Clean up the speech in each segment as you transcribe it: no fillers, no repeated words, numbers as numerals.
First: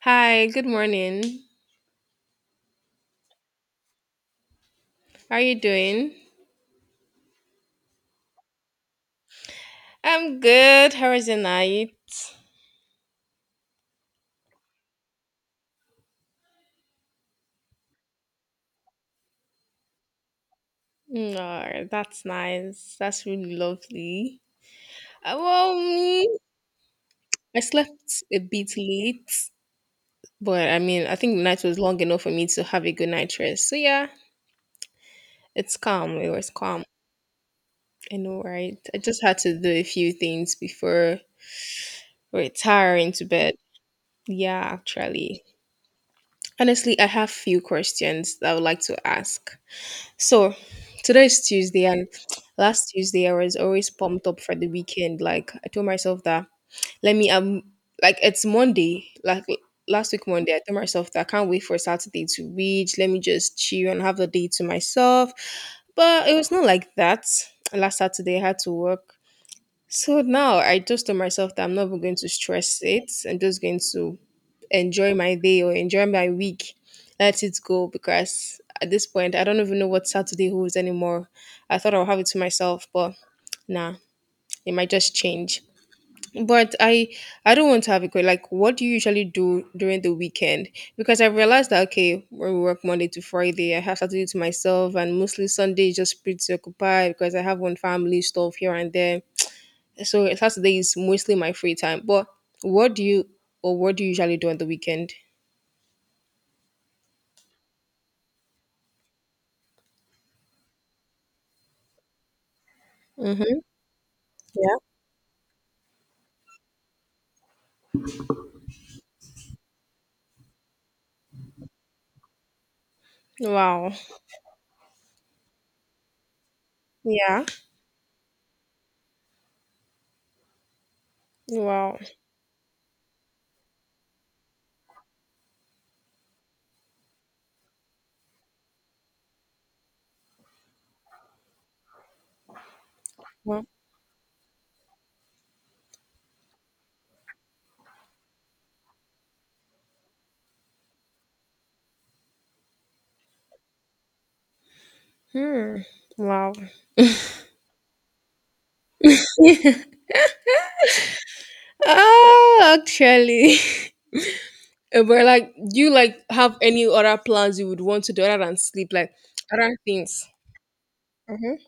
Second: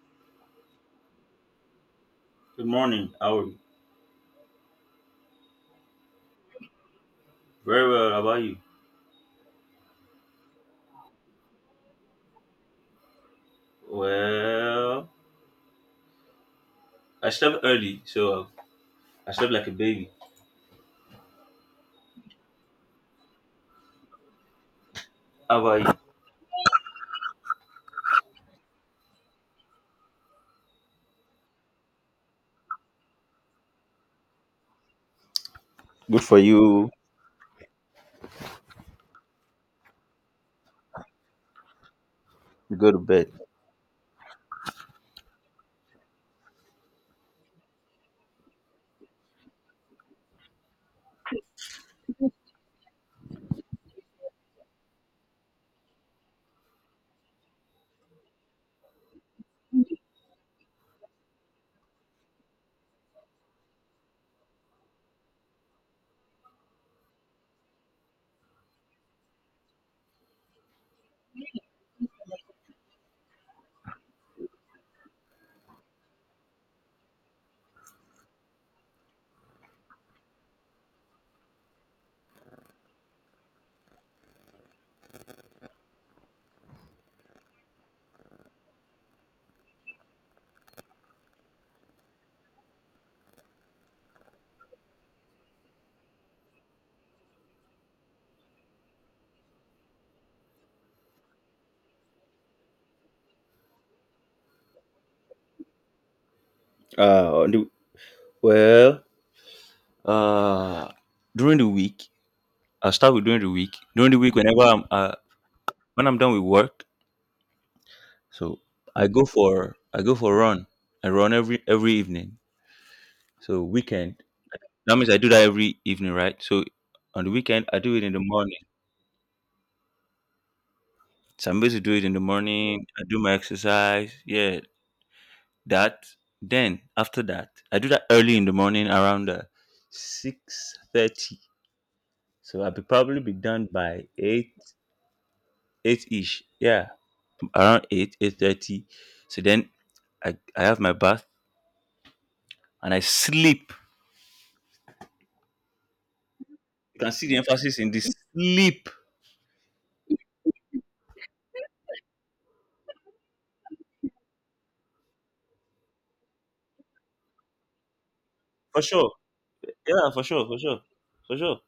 Hi, good morning. Good morning. How are you? How are you doing? Very well. How about you? I'm good. How was your night? Well, I slept early, so I slept like a baby. No, that's nice. That's really lovely. How Well, about you? me, I slept a bit late, but I mean, I think the night was long enough for me to have a good night rest. So yeah, it's calm. Good It for was calm. you. I know, right? I just had to do a few things before Go to retiring to bed. bed. Yeah, actually. Honestly, I have few questions that I would like to ask. So today's Tuesday, and last Tuesday I was always pumped up for the weekend. Like I told myself that let me like it's Monday. Last week Monday, I told myself that I can't wait for Saturday to reach. Let me just chill and have the day to myself. But it was not like that. Last Saturday I had to work. So now I just told myself that I'm not even going to stress it. I'm just going to enjoy my day or enjoy my week. Let it go because at this point, I don't even know what Saturday holds anymore. I thought I'll have it to myself, but nah, it might just change. But I, I don't want to have a great like. What do you usually do during the weekend? Because I realized that okay, when we work Monday to Friday, I have Saturday to myself, and mostly Sunday is just pretty occupied because I have one family stuff here and there. So Saturday is mostly my free time. But what do you Or what do you usually do on the weekend? Uh, on the, well, uh, during the week, I start with during the Mm-hmm. week. During the week, whenever I'm when I'm done with work, so I go for a run. I run every evening. So Wow. weekend. That means I do that every evening, right? So on the Yeah. weekend, I do it in the morning. So I'm supposed to do Wow. it in the morning. I do my exercise. Yeah, that then after that I do that early in the morning around 6:30, so I'll be probably be Wow. done by 8, 8 ish yeah, around 8, 8:30. So then I have my bath and I sleep. Hmm. Wow. You can see the emphasis in this sleep. Ah, actually. But like, do you like have any other plans you would want to do other than For sleep? sure. Like other Yeah, for things. sure, for sure, for sure. Mm-hmm.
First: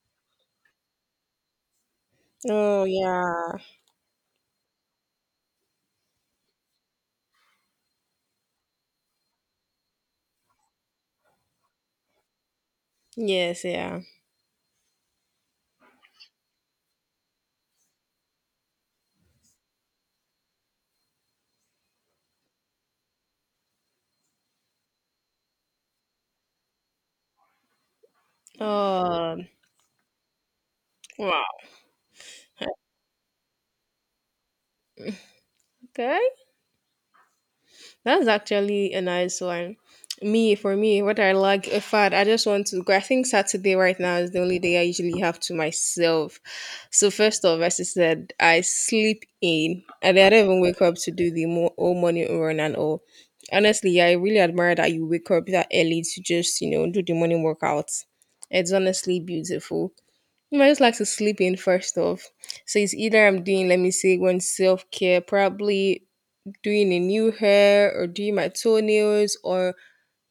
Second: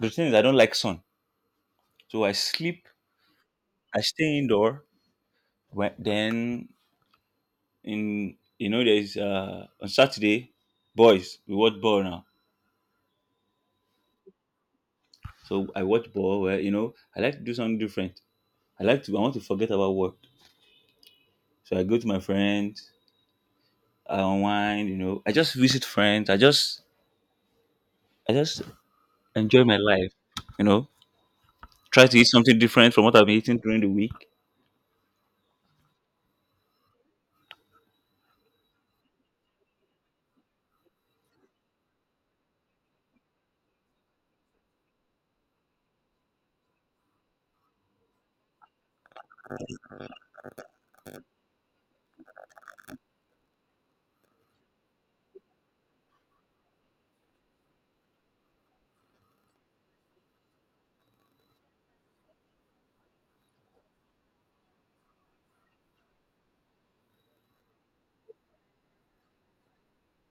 The thing is I don't like sun, so I Oh sleep, yeah. I stay indoor. When, then in you know There's on Saturday, boys, we watch ball now. Yes. Yeah. So I watch ball where, I like to do something different. I want to forget about work. So I go to my friends, I unwind. I just visit friends. I just Oh. enjoy my life, you know. Wow. Try to eat something different from what I've been eating during the week. Okay. That's actually a nice one. Me, for me, what I like, in fact, I just want to go. I think Saturday right now is the only day I usually have to myself. So, first off, as I said, I sleep in and then I don't even wake up to do the whole morning run and all. Honestly, I really admire that you wake up that early to just, you know, do the morning workouts. It's honestly beautiful. You know, I just like to sleep in first off. So it's either I'm doing, let me say, one self care, probably doing a new hair or doing my toenails or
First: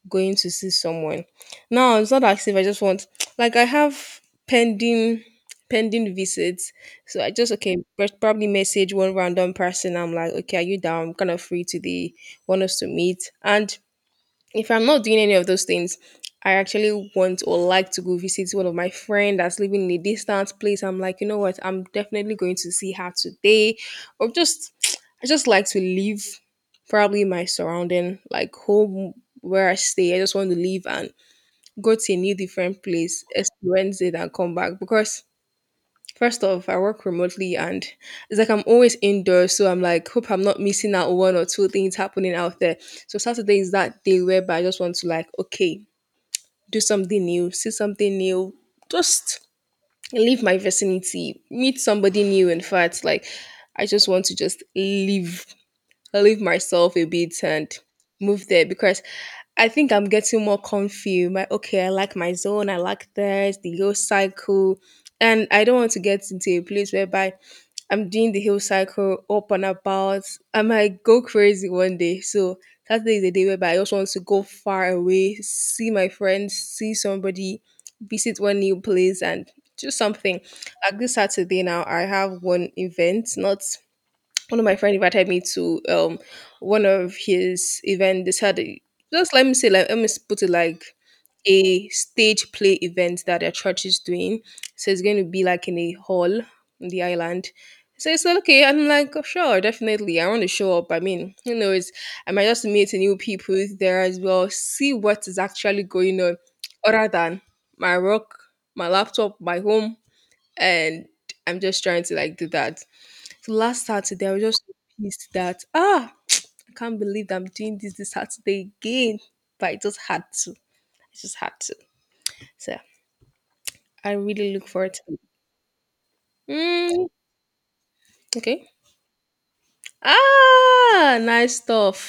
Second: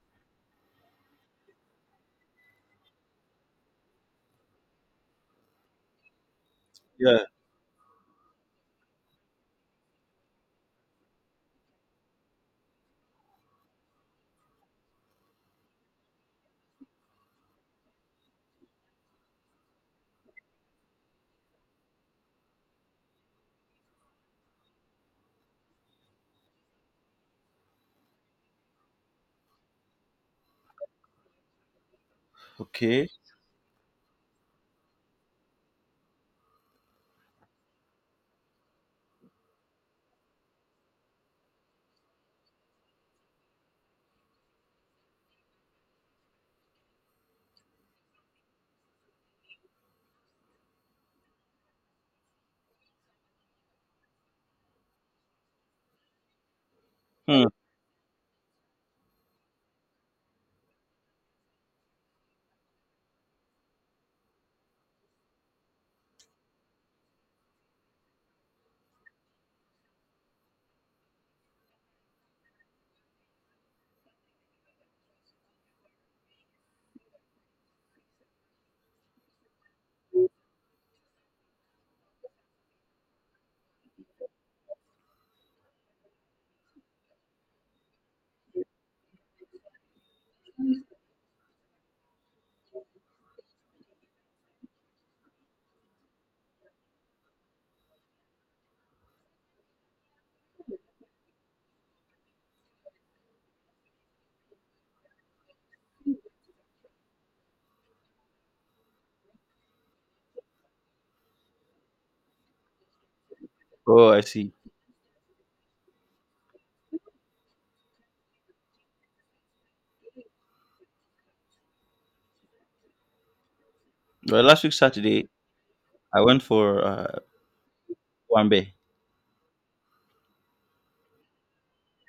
going to see someone. Now it's not as if I just want like I have pending pending visits. So Yeah. I just okay, probably message one random person. I'm like, okay, are you down? I'm kind of free today. Want us to meet? And if I'm not doing any of those things, I actually want or like to go visit one of my friend that's living in a distant place. I'm like, you know what? I'm definitely going to see her today, or just I just like to leave probably my surrounding, like home where I stay. I just want to leave and go to a new different Okay. place, experience it, and come back because first off, I work remotely and it's like I'm always indoors. So I'm like, hope I'm not missing out one or two things happening out there. So Saturday is that day whereby I just want to like, okay, do something new, see something new, just leave my vicinity, meet somebody new. In fact, like I just want to just leave, leave myself a bit Hmm. and move there because I think I'm getting more comfy. My okay, I like my zone, I like this, the low cycle. And I don't want to get into a place whereby I'm doing the hill cycle up and about. I might go crazy one day. So Saturday is a day whereby I also want to go far away, see my friends, see somebody, visit one new place and do something. Like this Saturday now I have one event, not one of my friends invited me to one of his event just let me say like put it like a stage play event that their church is doing, so it's going to be like in a hall in the island. So it's like okay, I'm like, "Oh, sure, definitely I want to show up. I mean, who knows, I might just meet new people there as well, see what is actually going on other than my work, my laptop, my home." And I'm just trying to like do that. So last Saturday, I was See, just so pissed that ah, I can't believe I'm doing this this Saturday again. But I just had to. I just had to. So I really look forward to it. eh, I went uh, Mm, okay. beh. Ah, nice stuff.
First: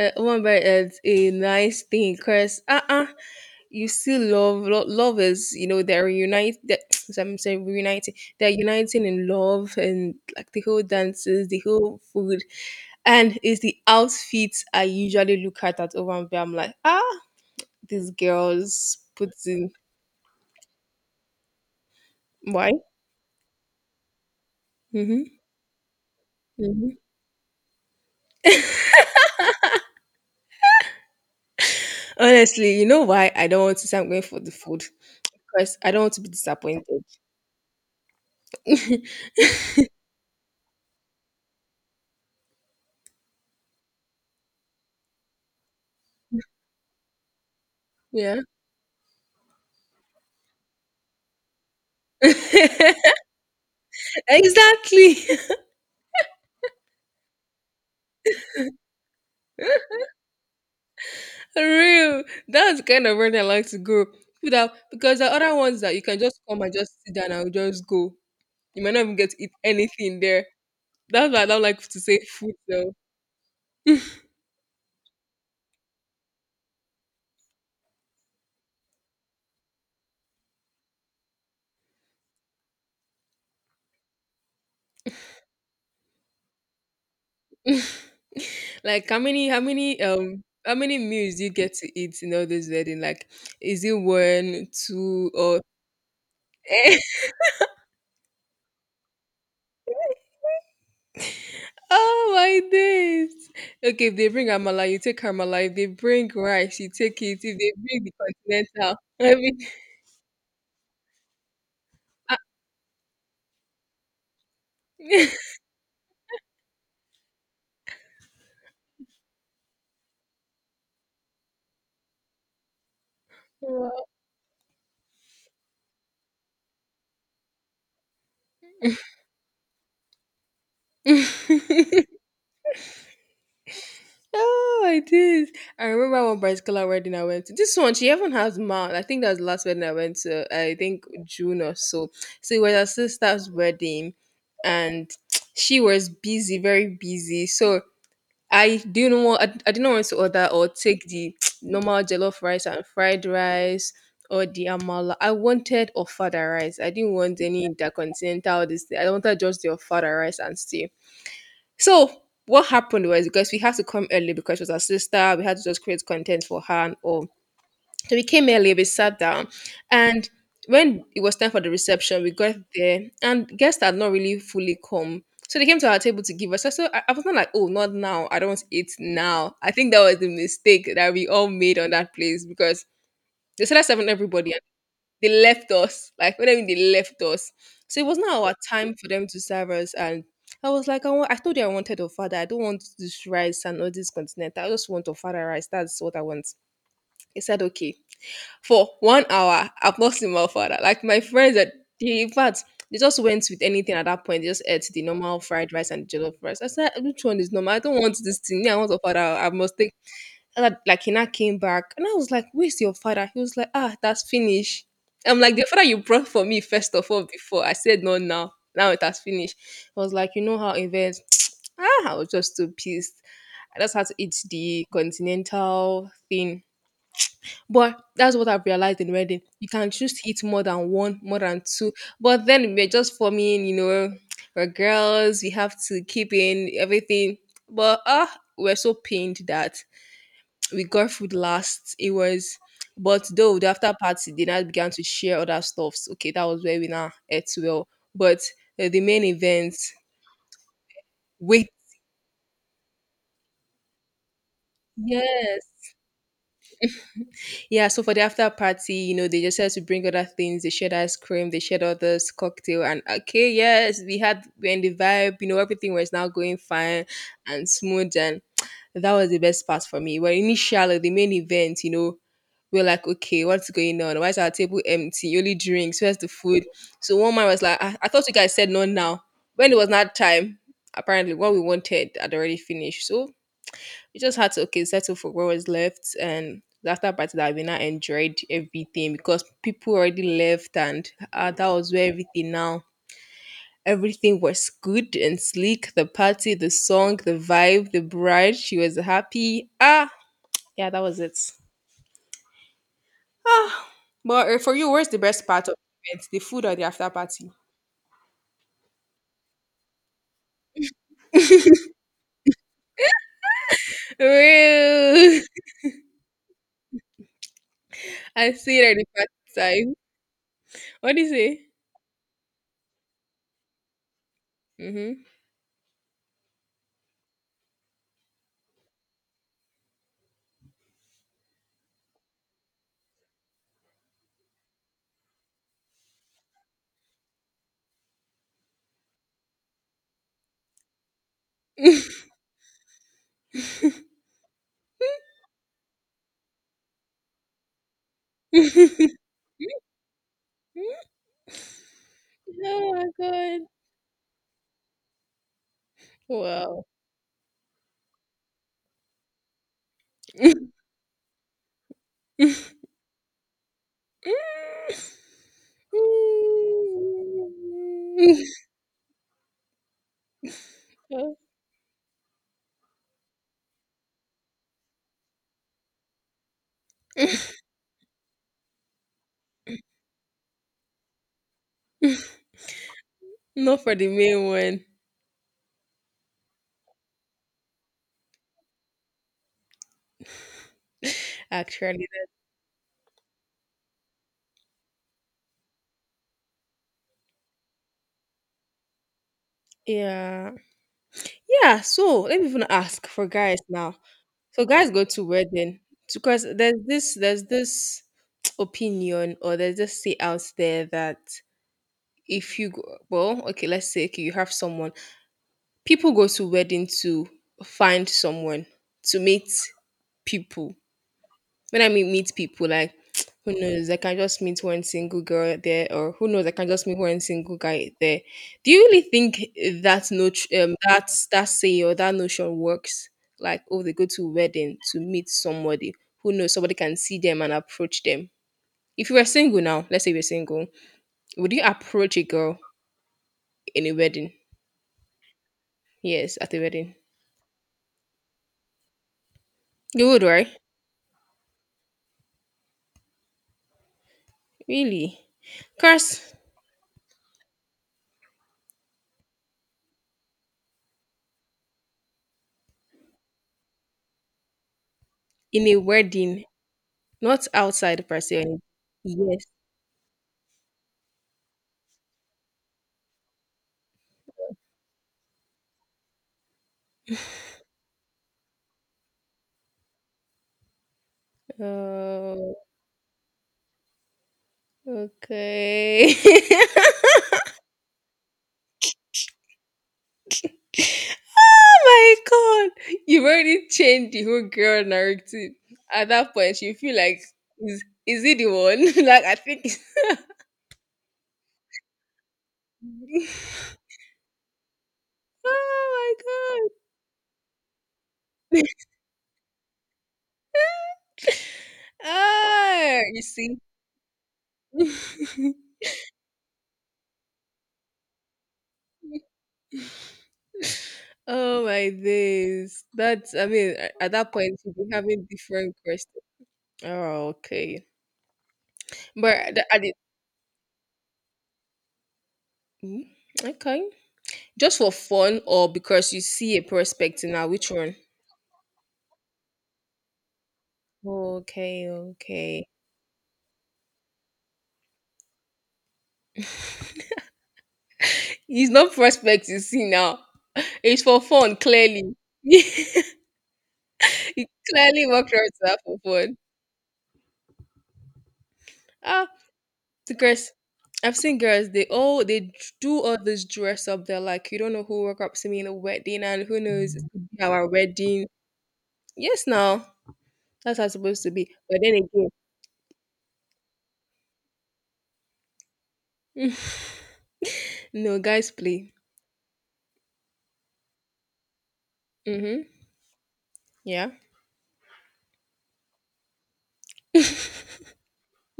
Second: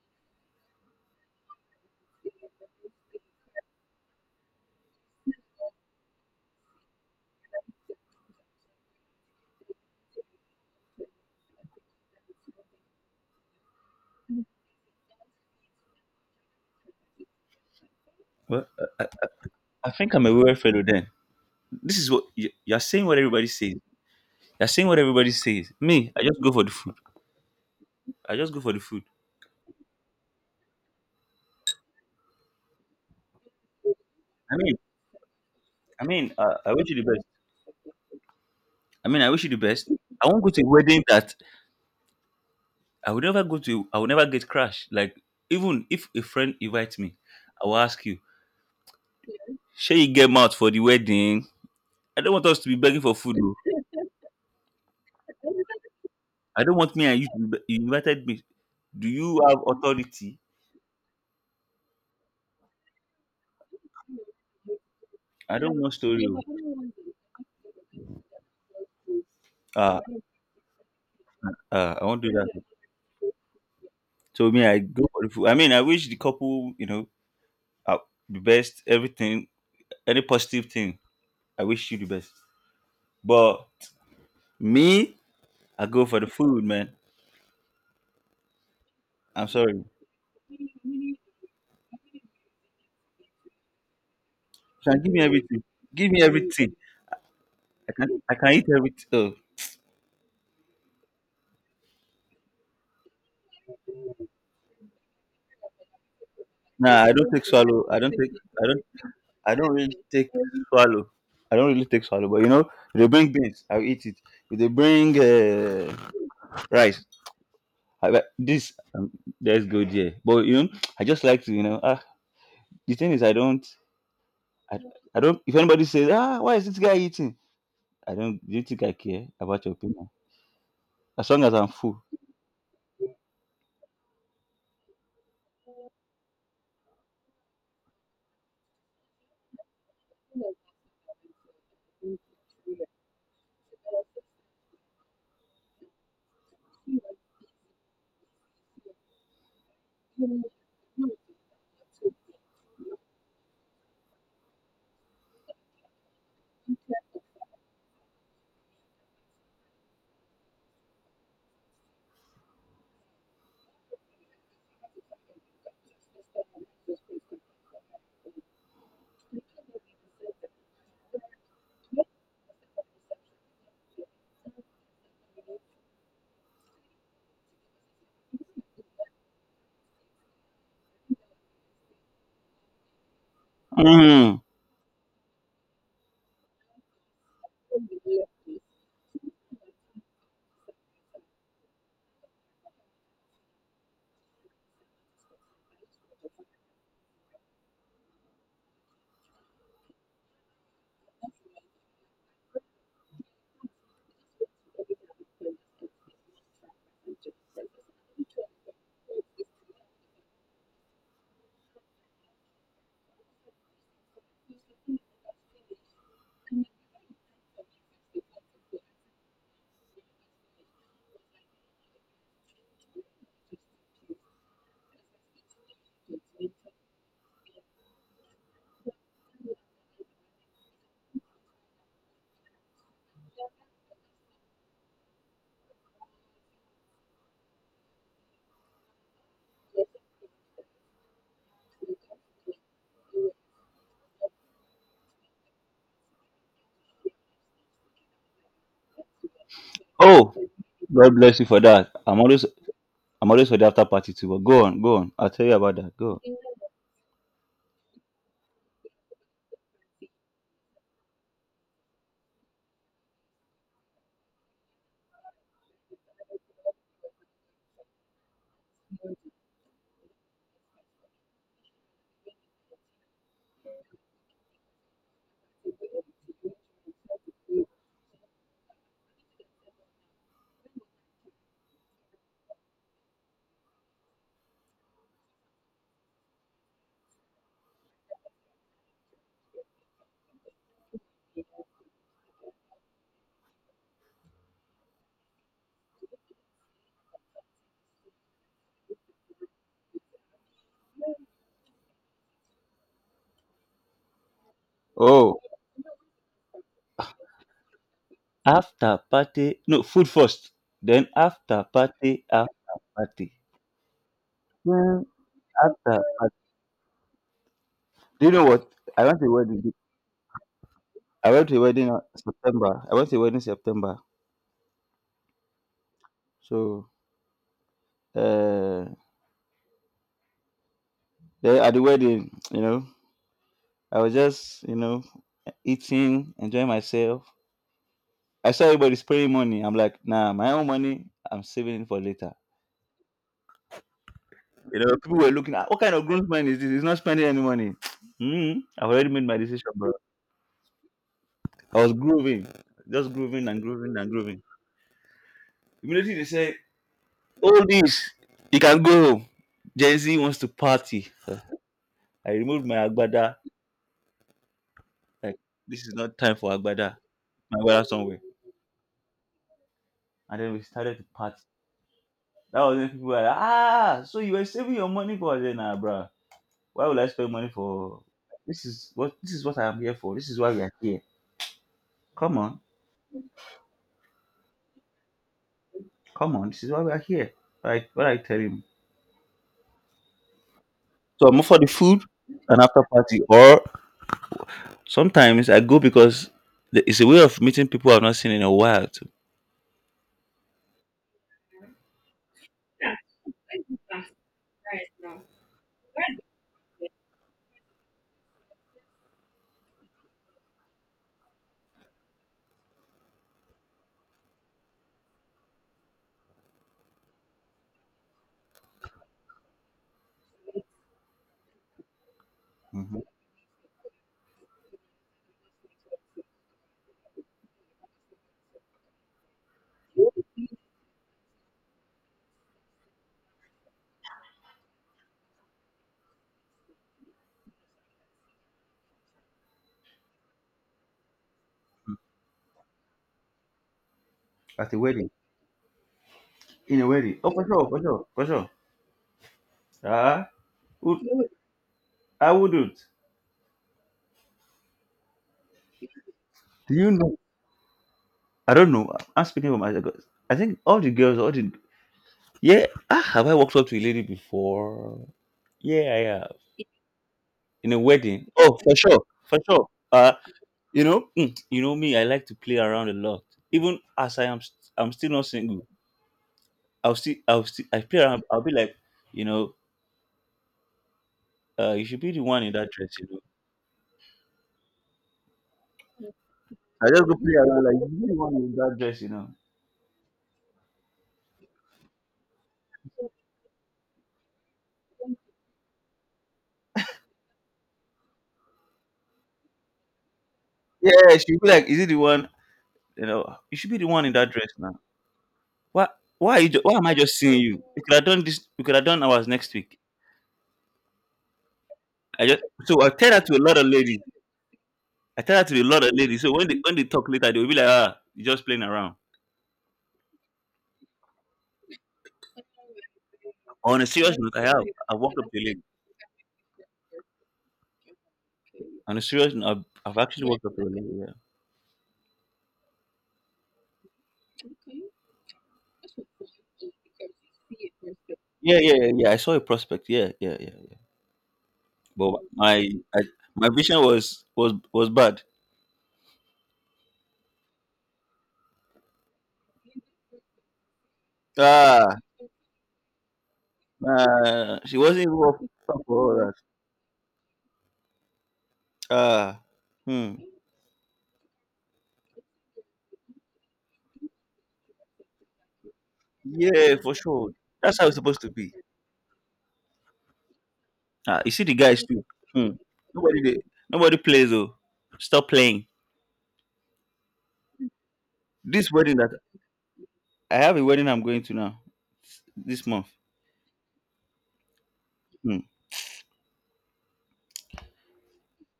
One by is a nice thing, Chris. You still love is, you know, they're reunited. That I'm saying reuniting they're uniting in love, and like the whole dances, the whole food, and it's the outfits. I usually look at over and I'm like, ah, these Well, girls put in. I think I'm a real fellow then. This is Why? you're saying what everybody says. You're saying what everybody Hmm. says. Me, I just go for the food. Hmm. I just go for the food. Honestly, you know why I don't want to say I'm going for the I mean, food? Because I don't I want to be mean, I disappointed. wish you the best. I mean, I wish you the best. I won't go to a wedding that I would never go to. I would never get crashed. Like, even if a friend invites me, I will ask you, Yeah. "Shall you get out for the wedding?" I don't want us to be begging for food. Oh. Exactly. I don't want me and you. To be, you invited me. Do you have authority? For real. That's the kind of rent I like to go. Without, because the other I ones don't want that you can story. just Oh. come and just sit down and just go. You might not even get to eat Ah, anything there. That's why I don't like ah, to I say won't do that. food though. So me, I go for the food. I mean, I wish the couple, uh, the best. Everything, any positive thing, I wish you the best. But me, I go for the food, man. Like I'm sorry. How many meals do you get to eat in all this wedding? Like is it one, Sha, give me two or… everything. Give me everything. I can eat everything. Oh. Oh my days. Okay, if they bring Amala, you take Amala. If they bring rice, you Nah, I take don't it. take If they swallow. Bring the I don't continental, I I don't really take swallow. I don't really take swallow, but, if they bring beans, I'll eat it. If they bring mean… rice, like, this let's go there. But, I just like to, the thing is, I, I don't. If anybody says, "Ah, why is this guy eating?" I don't. Do you think I care about your opinion? As long as I'm Oh, full. I did. I remember one bicycular wedding I went to. This one, she even has mouth. I think that was the last wedding I went to. I think June or so. So it was her sister's wedding, and she was busy, very busy. So I didn't want. I didn't want to order or take the normal jollof rice and fried rice. Or the amala. I wanted ofada rice. I didn't want any intercontinental. This. Thing. I wanted just the ofada rice and stew. So what happened was, because we had to come early because she was our sister, we had to just create content for her and all. So we came early, we sat down, and when it was time for the reception, we got there and guests had not really fully come. So they came to our table to give us. So I was not like, oh, not now. I don't want to eat now. I think that was the mistake that we all made on that place, because they said I serving Mm. everybody, they left us. Like, what do you mean they left us? So it was not our time for them to serve us. And I was like, I told you I wanted a father. I don't want this rice and all this continent. I just want a father rice. That's what I want. He said, okay. For 1 hour, I've not seen my father. Like, my friends, that they, in fact, they just went with anything at that point. They just ate the normal fried rice and jollof rice. I said, which one is normal? I don't want this thing. Me, I want a father. I must take. And I, like he now came back and I was like, where's your father? He was like, ah, that's finished. I'm like, the father you brought for me first of all before. I said no now. Now it has finished. I was like, you know how events… ah, I was just too pissed. I just had to eat the continental thing. But that's what I've realized in wedding. You can choose to eat more than one, more than two. But then we're just forming, you know, we're girls, we have to keep in everything. But ah, we're so pained that we got food last. But though the after party, they now began to share other stuffs. Okay, that was where we now ate well. But the main event, Oh, God bless you for wait, that. I'm always for the after party too. But go on, go on. I'll tell you yes, about that. Go on. yeah. So for the after party, you know, they just had to bring other things. They shared ice cream, they shared others cocktail, and okay, yes, we had when the vibe, you know, everything was now going fine and smooth and that was the best part for me. But initially, the main event, you know, we are like, okay, what's going on? Why is our table empty? Only drinks. Where's the food? So one man was like, I thought you guys said no now. When it was not time, apparently what we wanted had already finished. So we just had to okay settle for what was left and the after party that we now enjoyed everything because people already left and that was where everything now everything was good and sleek, the party, the song, the vibe, the bride, she was happy, ah, yeah, that was it. Ah, but for you, what's the Oh, best part of the event? The food or the after party? after party. No, food first. Then after party, after party. Then Real. after party. Do you know I what? see it at the I went to a wedding. party. Time. What do you I went to a say? wedding in September. I went to a wedding in September. Mm-hmm. So, uh, then at the wedding, I was just, eating, enjoying myself. I saw everybody spraying money. I'm like, "Nah, my own money, I'm saving it for later." You know, people were looking at, "What kind of grown man is this? He's not spending any money." I've already made my decision, bro. I was grooving, Oh just my grooving god. and grooving and grooving. Immediately they say, Wow. "All this, you can go." Home. Gen Z wants to party. I removed my agbada. Like, this is not time for agbada. My agbada somewhere. And then we started to party. That was when people were like, "Ah, so you were saving your money for?" I said, "Nah, bro. Why would I spend money for? This is what I'm here for. This is why we are here. Come on." Not for the main one, Come on, this is why we are here. Right? What I tell him. So I'm up for the food actually. and after party, or sometimes I go because it's a way of meeting people I've not seen in a while too. Yeah. Yeah, so let me even ask for guys now. So guys go to wedding because there's this opinion, or there's this say out there that if you go, well, okay, let's say okay, you have someone, people go to wedding to find someone, to meet people, when I meet people, like Mhm. who knows, I can just meet one single girl there, or who knows, I can just meet one single guy there. Do you really think that no that saying or that notion works? Like, oh, they go to wedding to meet somebody. Who knows? Somebody can see them and approach them. If you were single now, let's say you're single, would you approach a girl in a wedding? At a wedding, Yes, at a in a wedding. wedding. Oh, for sure, for sure, for sure. You would, Ah, right? would- I wouldn't. Really? Course, Do you know? I don't know. I'm speaking for myself. I think all the girls, all the, yeah. Ah, have I walked up to a lady before? in a Yeah, yeah. wedding, not In a outside per wedding. se. Oh, for sure, for Yes. sure. You know, you know me. I like to play around a lot. Even as I am, I'm still not single. I play around. I'll be like, you know, "You should be the one in Oh, that dress." Okay. I just go play around like, "You should be the one in that dress." Oh my god. You've already changed the whole girl narrative. At that point, you feel like, is it the one? Like, I think it's. yeah, she'll be like, "Is it the one?" You know, you should be the one in that dress now. Why? Why are you? Oh Why am I just seeing you? We could have done this. my We could god. have done ours next week. I just so I Ah, tell you that to a lot see? of ladies. I tell that to a lot of ladies. So when they talk later, they'll be like, "Ah, you just playing around." Oh my days. That's, I mean, On a a- at serious that note, point, you'll be I walked having up to a lady. different questions. Oh, okay. On a But serious note, I've, at the- I've actually worked up early. Yeah. Hmm? Okay. Just for fun or because you see a prospect now? Which one? Yeah, yeah, yeah, yeah. I saw a prospect. Yeah, yeah, yeah. Okay, But okay. my I, my vision was bad. It's not prospect you see now. It's for fun, Ah, clearly. You nah, she wasn't clearly even walked up around to that for for all that. fun. Ah, Ah, the hmm. girls. I've seen girls. They all they do all this dress up. They're like, you don't know who woke up to me in a wedding, and who Yeah, knows, for it could sure. be our That's how it's supposed wedding. to be. Yes, now that's how it's Ah, supposed you to see be. the But guys too. then Hmm. Nobody they, nobody plays though. Stop playing. again, no guys This play. wedding that I have a wedding I'm going to now this Mm-hmm. month. Yeah. Hmm.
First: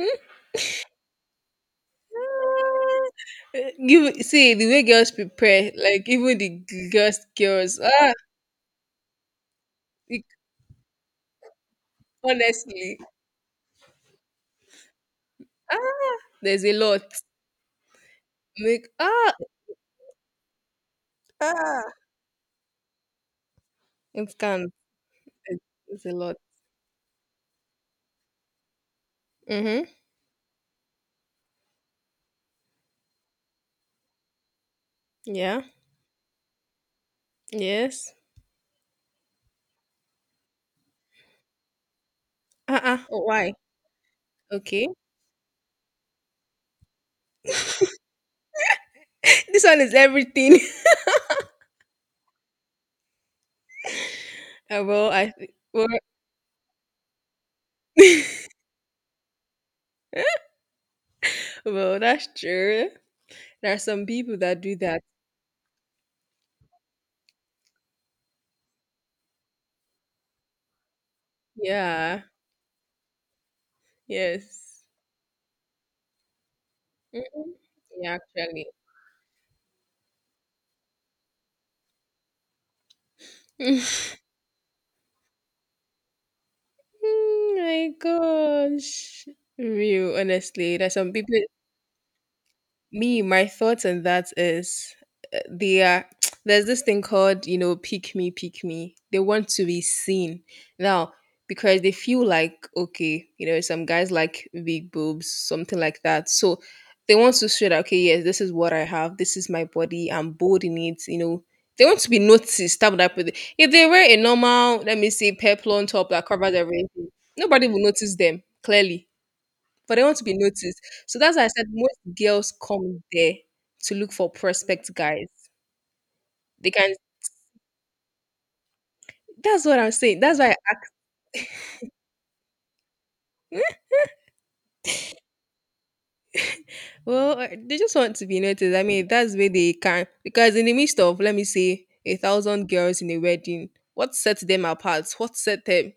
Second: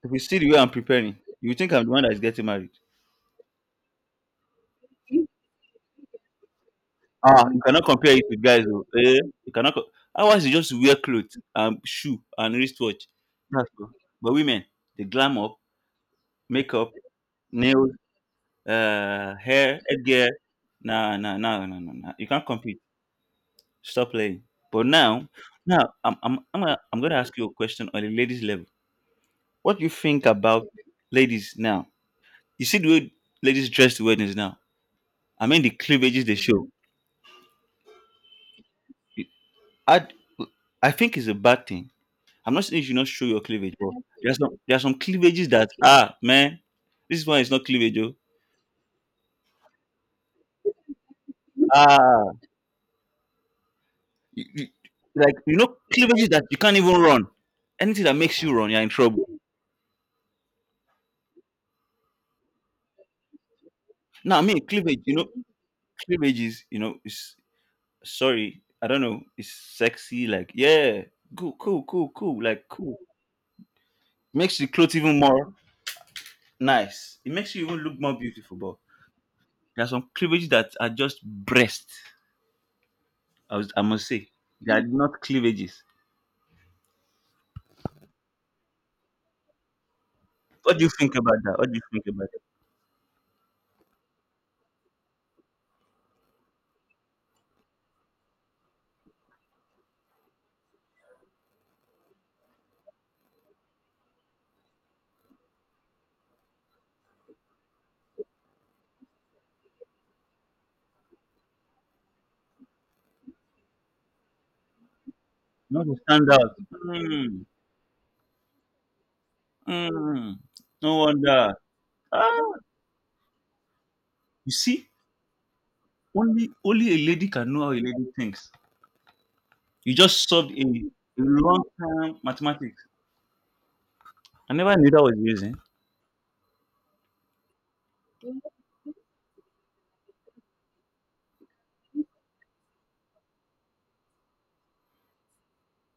If you see the way I'm preparing, you think I'm the one that's getting married. Eh, you see the way girls prepare, like even the g- girls, Ah, you girls. cannot Ah, compare it with guys. Oh. Eh, you cannot. It- Ours is just wear clothes, shoe and honestly, wristwatch. That's all. But women, they glam up, ah, there's a makeup, lot. nails, Make ah hair, headgear. Nah, nah, nah, nah, ah, nah, nah. You can't compete. Stop it playing. can. But now, It- it's a lot. I'm gonna ask you a question on the ladies level. What do Mhm. you think about ladies now? You see the way ladies dress to weddings now. I mean Yeah. the cleavages they show. Yes. I, I think it's a bad thing. I'm not saying you should not show your why? cleavage, but there are Okay. some cleavages that, ah, man, this one is not cleavage. Oh. This one is everything. Ah, you- you- Ah, well, I like, you know, well, cleavages that you can't even run. Anything that makes you run, you're in trouble. well, that's true. There are some people Now, I that mean do that. cleavage, you know, cleavage is you know is sorry, I don't know, it's sexy. Like, yeah, cool, cool, cool, Yeah. cool, like, cool. Makes the Yes. clothes even more nice. It Mhm. makes you even look Yeah, more beautiful. actually. But there are some cleavages that are just breast. I must say they are not cleavages. Mm, my gosh. Real, honestly. What do you There's some think people, about that? What do you think about that? me my thoughts on that is they are there's this thing called, you know, pick me, they want to be seen now because they feel like okay, you know, some guys like big boobs, something like that, so they want to show that okay, yes, this is what I have, this is my body, I'm bold in it, you know, they want to be noticed. That would happen if they wear a normal, let me say, Not peplon to top that stand covers out. everything, Mm, nobody will notice them clearly. For them to mm. be noticed. No So that's why I wonder. said most Ah, girls come there to look for you see, prospect guys. only They only can. a lady can know how a lady thinks. That's what I'm You saying. just That's why. solved a, I, a long term mathematics. I never knew that was using. well, they just want to be noticed. I mean, that's where they can. Because in the midst of, let me say, a thousand girls in a wedding, what sets them apart? What set them?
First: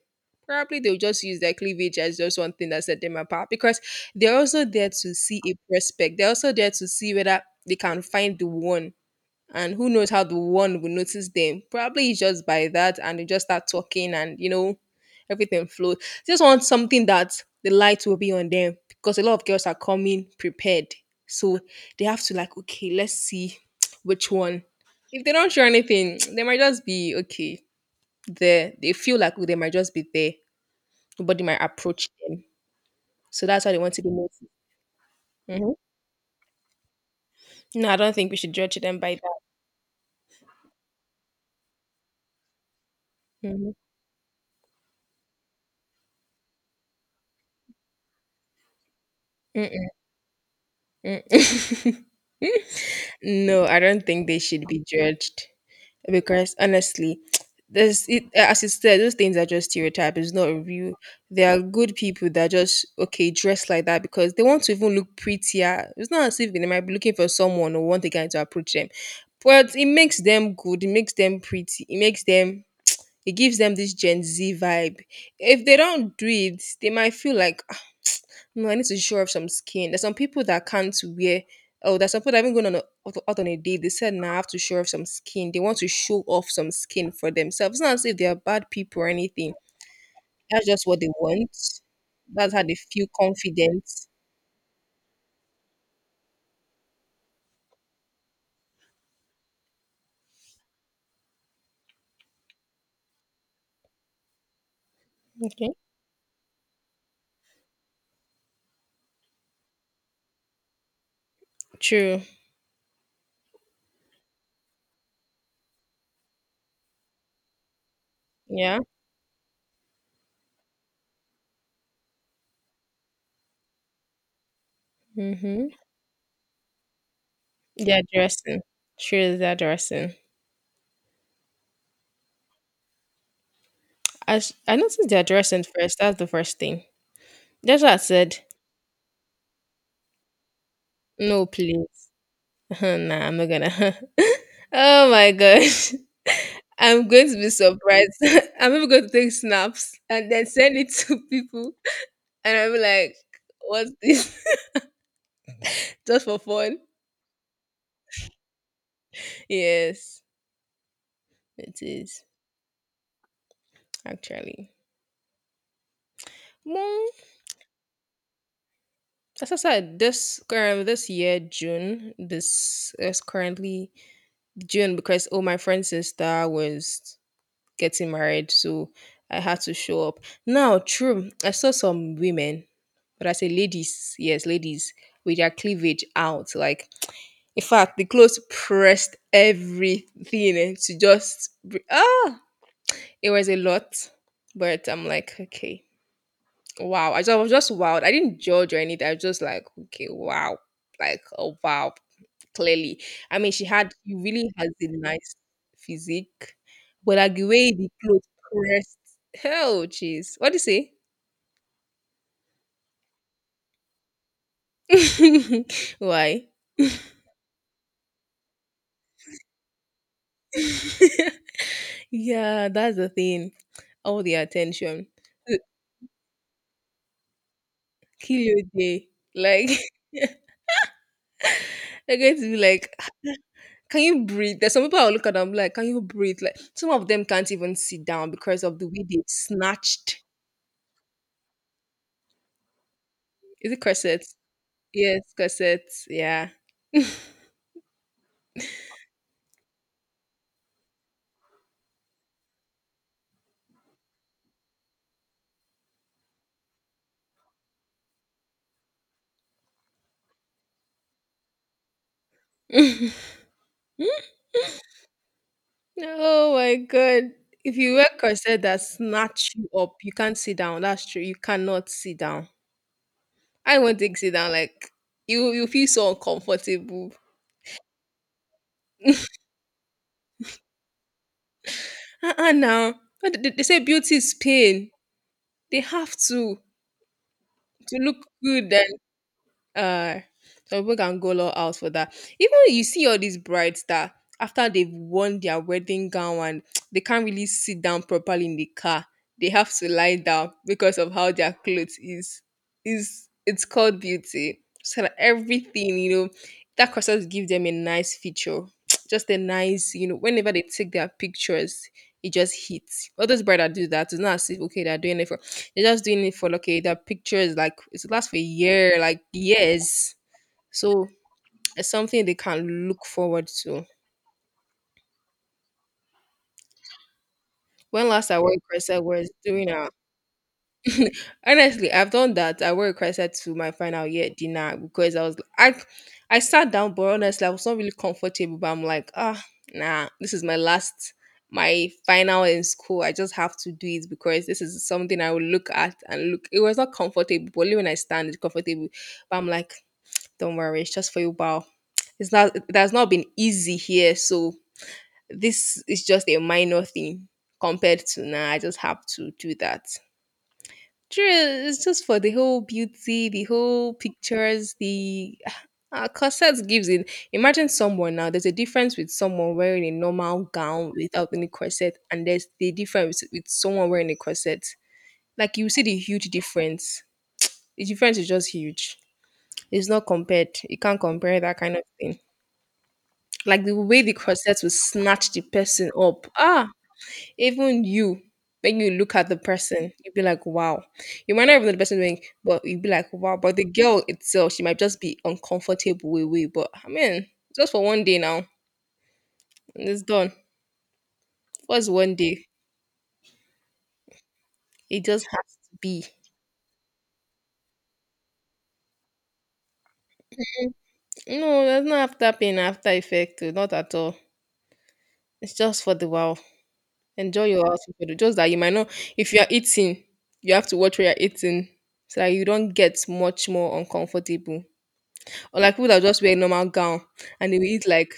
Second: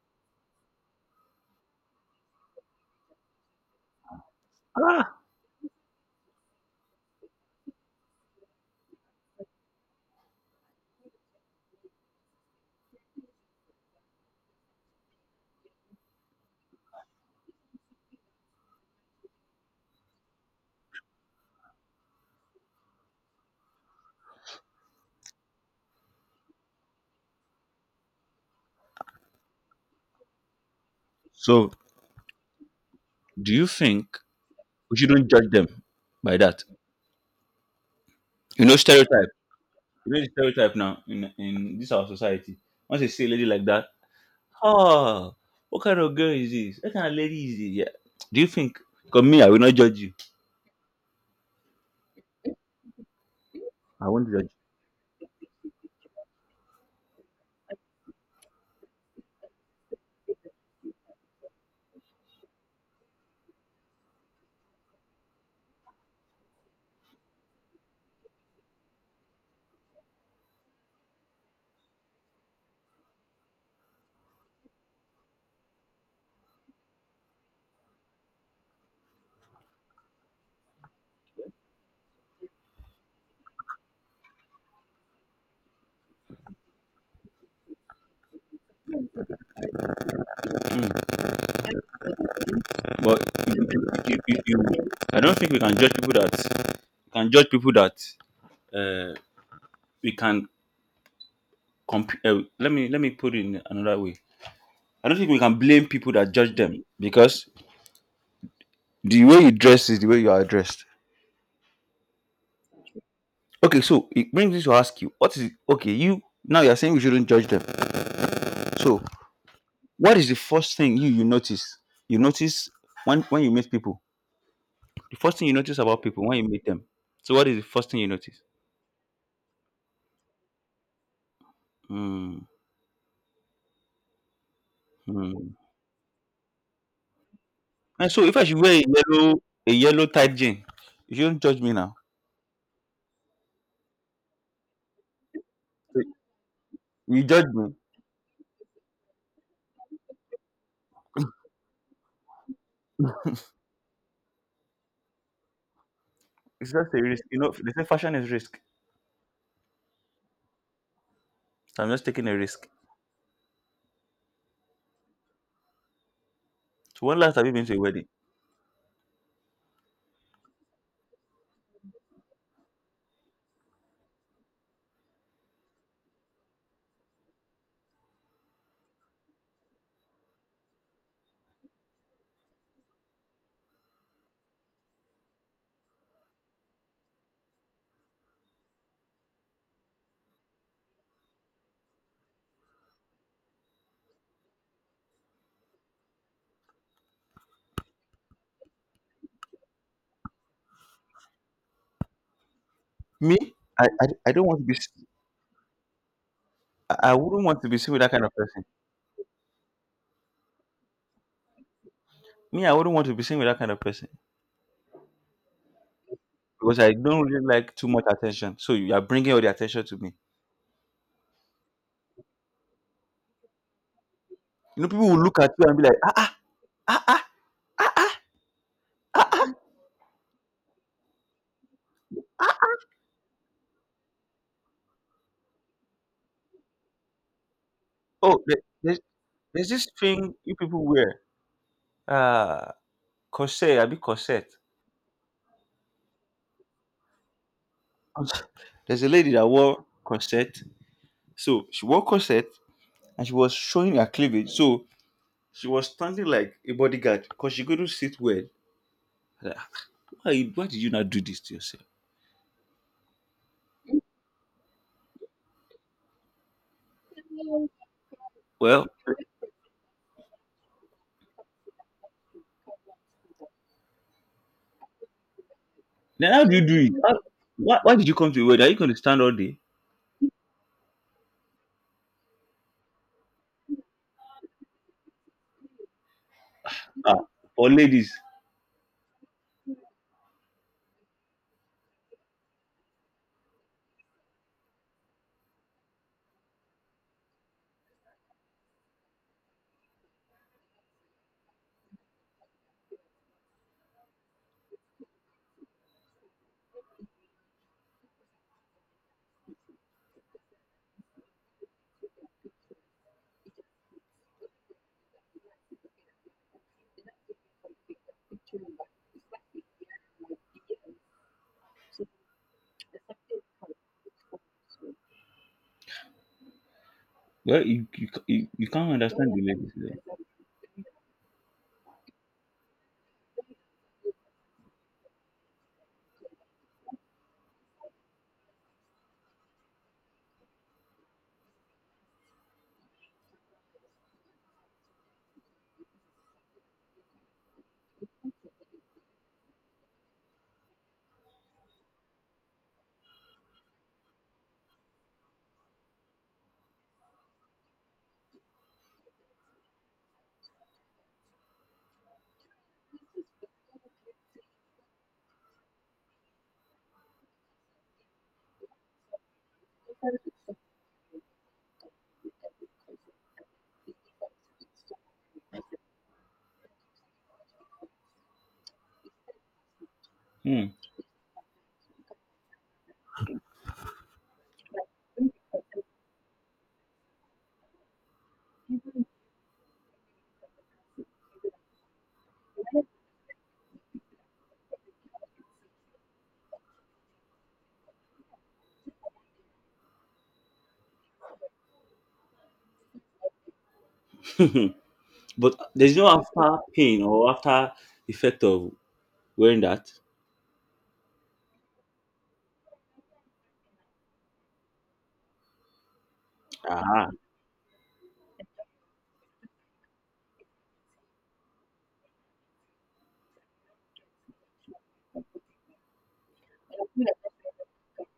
Probably they'll just use their cleavage as just one thing that set them apart. Because they're also there to Ah. see a prospect. They're also there to see whether they can find the one, and who knows how the one will notice them, probably it's just by that, and they just start talking, and you know, everything flows. Just want something that the light will be on them because a lot of girls are coming prepared, so they have to, like, okay, let's see, which one. If they don't show anything, they might just be okay there, they feel like, oh, they might just be there, nobody might So, approach them, so do that's you why they want to be think noticed. we shouldn't judge Hmm. them by that? No, I don't think we should You judge know, them by that. stereotype. You know, the stereotype now in this our society. Once you see a lady like Mhm. that, "Oh, what kind of girl is this? What kind of lady is this?" Yeah. Do you think? Because me, I will not Mm-mm. judge you. Mm. No, I don't I think won't they judge. should be judged because honestly, there's it, as you said, those things are just stereotypes. It's not real. There are good people that just okay dress like that because they want to even look prettier. It's not as if they might be looking for someone or want a guy to approach them, but it makes them good. It makes them pretty. It makes them, it gives them this Gen Z vibe. If they don't do it, they might feel like, "Ah, no, I need to show off some skin." There's some people that can't wear. Oh, there's some people that haven't gone on a, out on a date. They said, "Now I have to show off some skin." They want to show off some skin for themselves. It's not as if they are bad people or anything. That's just what they Mm. want. That's how they feel But confident. I don't think we can judge people that can judge people that uh, we can let me put it in another way. I don't think we can Okay. blame people that judge them, because the way you dress is the way you are dressed. True. Okay, so it brings me to ask you, what is okay? You now you are saying we shouldn't judge them. Yeah. So what is the first thing you notice? You notice when you meet people. The first thing you Mm-hmm. notice about people when you meet them. So what is the first thing They're you notice? dressing. True, they're dressing. Mm, I, s- I noticed they're mm. dressing first. That's the first thing. That's what I And so if said. I should wear a yellow tight jean, you shouldn't No, judge me please. now. Nah, I'm not gonna. Oh my gosh. So I'm you going to judge be me. surprised. I'm even going to take snaps and then send it to people. And I'll be like, what's this? Just for It's fun. just a risk. You know, they say fashion is risk. Yes, it So I'm just is, taking a risk. actually. Well, So when last have you been to a wedding? as I said, this current this year, June, this is currently June because oh my friend's sister was getting married, so I had to show up. Now, true, I saw some women, but I say, ladies, yes, ladies, with their cleavage out. Like, in fact, the clothes pressed everything, eh, to just, br- ah, it was a lot. But I'm like, okay, wow. I, just, I was just wild. I didn't judge or anything. I was just like, okay, wow. Like, oh, wow. Clearly. Me? I mean, she I had, I, she I don't really want to has be a nice physique. I But like wouldn't the want to way be the seen with that kind clothes of person. pressed, hell, jeez. What do you say? Me, I wouldn't want to be seen with that kind of person Why? because I don't really like too much attention. So you are bringing all the attention to me. Yeah, that's the thing. All the You know, attention. people will look at Uh, you and be like, ah, ah, ah, ah, ah, ah, Kill your day. ah, ah. Like they're going to be like, can you breathe? There's some people I'll look at them like, can you breathe? Like some of them can't even sit down Oh, because of the way they there's this snatched. thing you people wear. Uh, Is it corset, I be corsets? corset. Yes, corsets. Yeah. There's a lady that wore corset. So she wore corset and she was showing her cleavage. So she was standing like a bodyguard because she couldn't sit well. Like, why, why did you not do this to yourself? Oh my god. If you wear corset that Well, snatch you up, you can't sit down. That's true. You cannot sit down. I won't take sit down. Like you feel so then how do you do it? uncomfortable. How, why did you come to a wedding? Are you going to stand all day? Uh-uh now. But they say beauty is pain. They have Ah, for to ladies. look good and uh so people can go all out for that. Even you see all these brides that after they've worn their wedding gown and they can't really sit down properly in the car, they have to lie down because of how their clothes is it's called beauty. So that everything, you know, that causes give them a nice feature. Just a nice, you know, whenever they take their pictures, it just hits. All those bride that do that, it's not as if okay, they're doing it for, they're just doing it for like okay, their pictures, like it lasts for a year, like years. So it's something they can look forward to. Well, When last I you, wore a you can't corset was understand the doing ladies. a, honestly, I've done that. I wore a corset to my final year dinner because I was I sat down, but honestly, I was not really comfortable. But I'm like, ah, nah, this is my last my final in school. I just have to do it because this is something I will look at and look. It was not comfortable, but only when I stand it's comfortable. But I'm like, don't worry, it's just for you, while. It's not it has not been easy here, so this is just a minor thing compared to now. I just have to do that. True, it's just for the whole beauty, the whole pictures, the corset gives it. Imagine someone now. There's a difference with someone wearing a normal gown without any corset, and there's the difference with someone wearing a corset. Like you see the huge difference. The difference is just huge. It's not compared. There. You can't compare that kind of thing. Like the way the corset will snatch the person up. Ah, even you, when you look at the person, you'll be like, wow. You might not even know the person doing, but you'll be like, wow. But the girl itself, she might just be uncomfortable with way. But I mean, just for one day now, and it's done. What's one day? Hmm. It just has But to there's be. no after pain or after effect of wearing that. No, there's not after pain, after effect, oh, not at all. It's just for the wow. Ah. Enjoy your household food. Just that you might not, if you are eating, you have to watch where you're eating so that you don't get much more uncomfortable. Or like people that just wear normal gown and they will eat like,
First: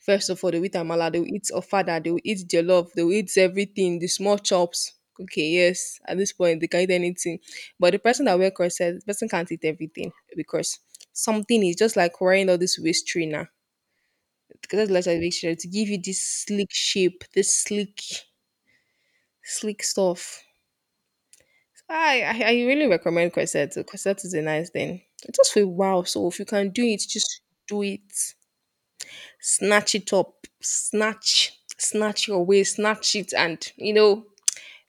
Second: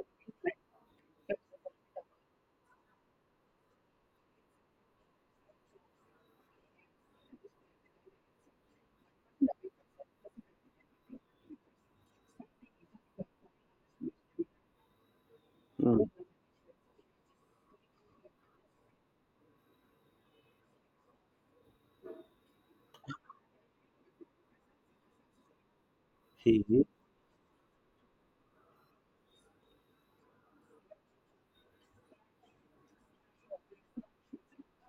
first of all, they will eat amala, they will eat ofada, they will eat jollof, they will eat everything, the small chops. Okay, yes, at this point they can eat anything. But the person that wear corset, the person can't eat everything because something is just like wearing all this waist trainer. Because that's like to give you Mm. this sleek shape, this sleek, sleek stuff. I really recommend corset. Corset is a nice thing. It just for a while. So if you can do Hey. it, just do it. Snatch it up. Snatch. Snatch your way. Snatch it. And you know,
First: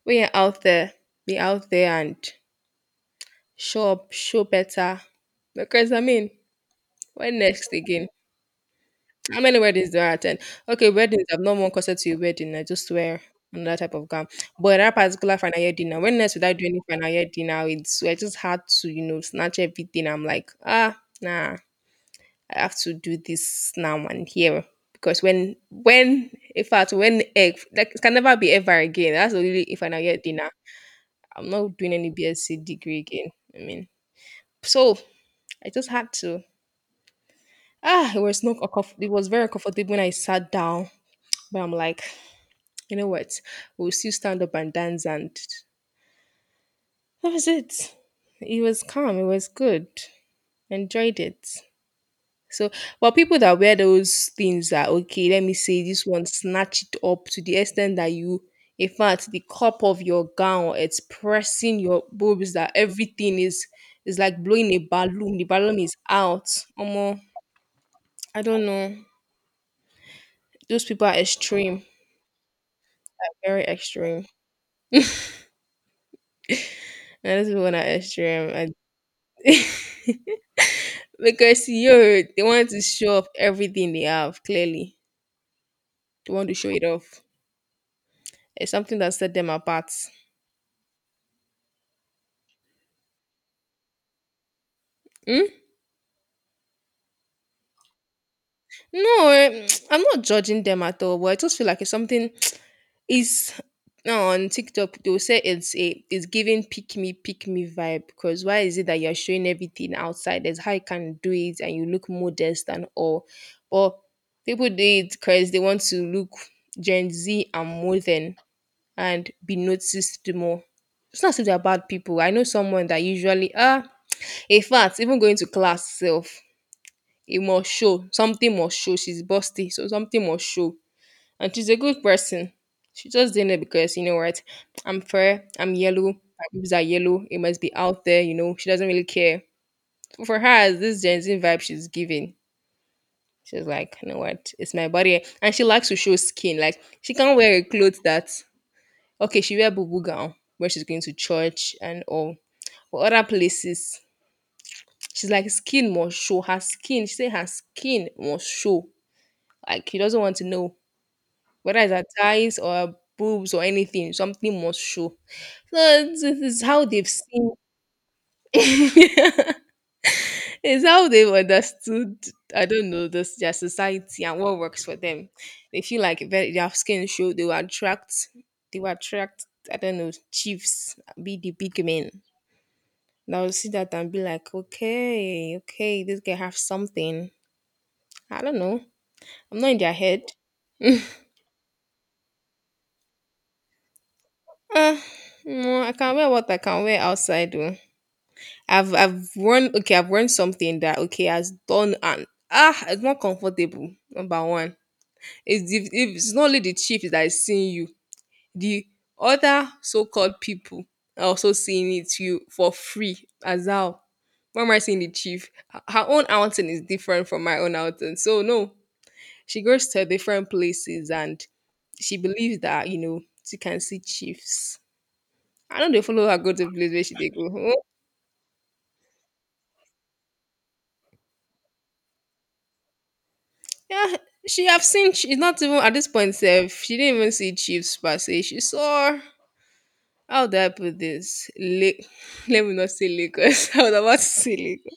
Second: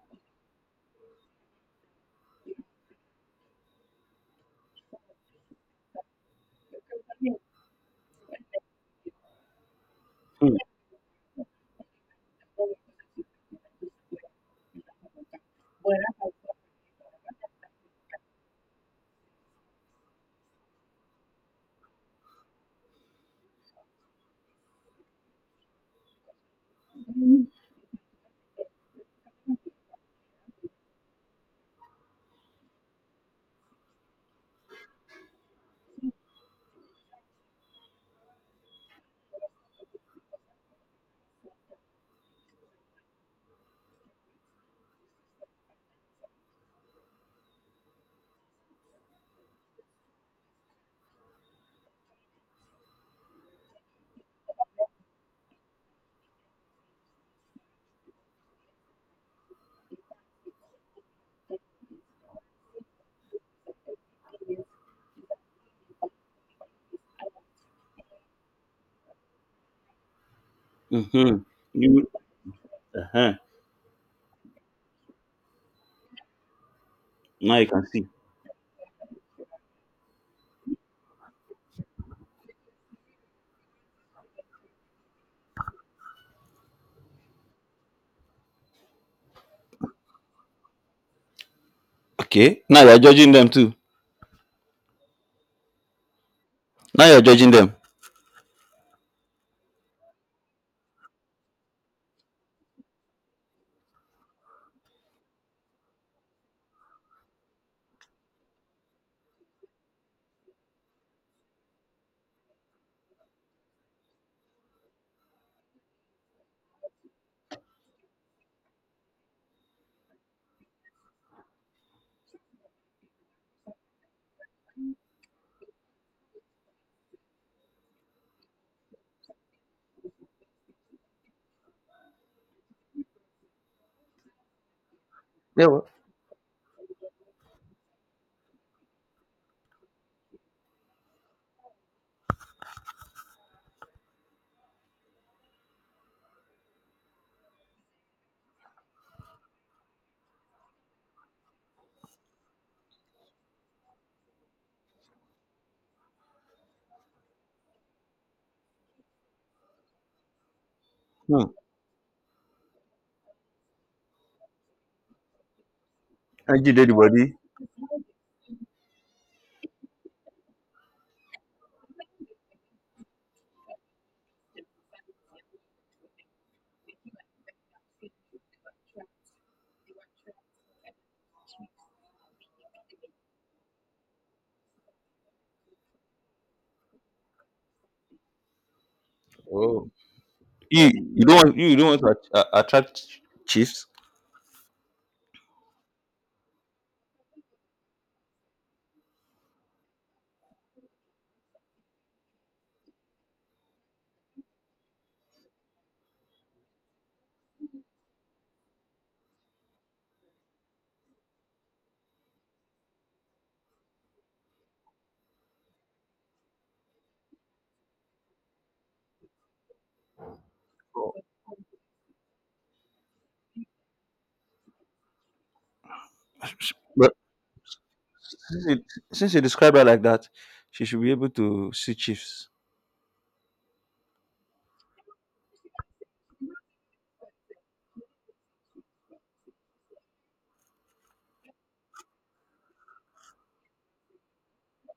when you're out there, be out there and show up, show better. Because I mean, when next again? How many weddings do I attend? Mm. Okay, weddings. I've not one concert to a wedding. I just wear another type of gown. But that particular final year dinner, when next without doing any final year dinner, it's I just had to, you know, snatch everything. I'm like, ah, nah, I have to do this now and here. Because when in fact when egg like it can never be ever again. That's only if final year dinner. I'm not doing any BSc degree again. I mean, so I just had to. Ah, it was not a comf- it was very comfortable when I sat down. But I'm like, you know what? We'll still stand up and dance, and that was it. It was calm. It was good. Enjoyed it. So, well, people that wear those things are okay. Let me say this one snatch it up to the extent that you, in fact, the cup of your gown it's pressing your boobs. That everything is like blowing a balloon. The balloon is out. Omo, I don't know. Those people are Mm-hmm. extreme, Uh-huh. very extreme. And those Now people you are can see. extreme. I. Because yo, they wanted to show off everything they have, clearly. They want to show it off. It's something that set them apart. Okay. Now you're judging them too. Hmm? Now you're judging them. No, eh, I'm not judging them at all, but I just feel like it's something is now on TikTok they'll say it's a it's giving pick me vibe. Because why is it that you're showing everything outside? That's how you can do it and you look modest and all. But people do it because they want to look Gen Z and modern and be noticed more. It's not as if they're bad people. I know someone that usually ah in fact, even going to class self, it must show. Something must show. She's busty, so something must show. And she's a good person. She just did it because you know what? I'm fair, Yeah. I'm Well, yellow, my boobs are yellow, it must be out there, you know. She doesn't really care. So for her, it's this Gen Z vibe she's giving. She's like, you know what? It's my body. And she likes to show skin. Like she can't wear a clothes that. Okay, she wear boo gown where she's going to church and all. But other places, she's like skin must show. Her skin, she say her skin must show. Like he doesn't want to know hmm. whether it's her thighs or her boobs or anything. Something must show. So it's And you how did the they've body. seen. It's how they've understood. I don't know this their society and what works for them. They feel like if their skin show, they will attract. They will attract. I don't know chiefs, be the big men that will see that and be like, okay, okay, this guy have something. I don't know. I'm not in Oh. their head. You don't want you don't want to attract chiefs. Uh, no, I can wear what I can wear outside. Oh. I've worn okay, I've worn something that okay has done and ah, it's not comfortable. Number one, it's if it's not only the chief that is seeing you, the other so-called people are also seeing it to you for free as how. Why am I seeing the chief? Her own outing is different from my own outing, so no, she goes to different places and she believes that, you know, she can see chiefs. I know they follow her go to place where But she they go. Oh, since you, since you describe her like that, she should be able to see chiefs. yeah, she have seen. She's not even at this point. Self, she didn't even see chiefs per se. She saw. How do I put this? Lake. Let me not say Lagos. I was about to say Lagos.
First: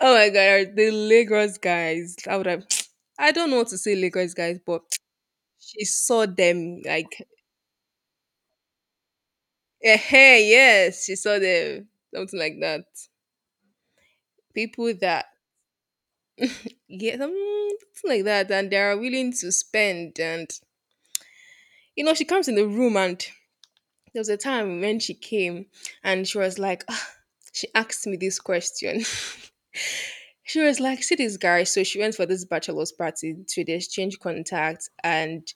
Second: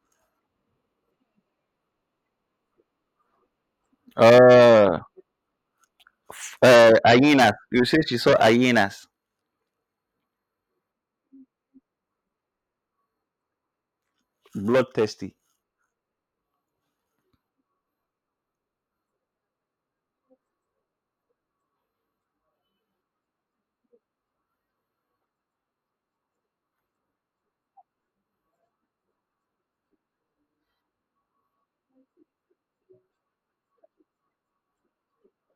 Oh my god, the Lagos guys. How would I? I don't know what to say Lagos guys, but Uh, she saw them like, hyenas. You say she saw hyenas. eh, yes, she saw them, something like that. People that. Bloodthirsty. Yeah, mm, something like that. And they are willing to spend. And, you know, she comes in the room and there was a time when she came and she was like, "Ah," she asked me this question. She was like, see this guy. So she went for this bachelor's party to the exchange contact. And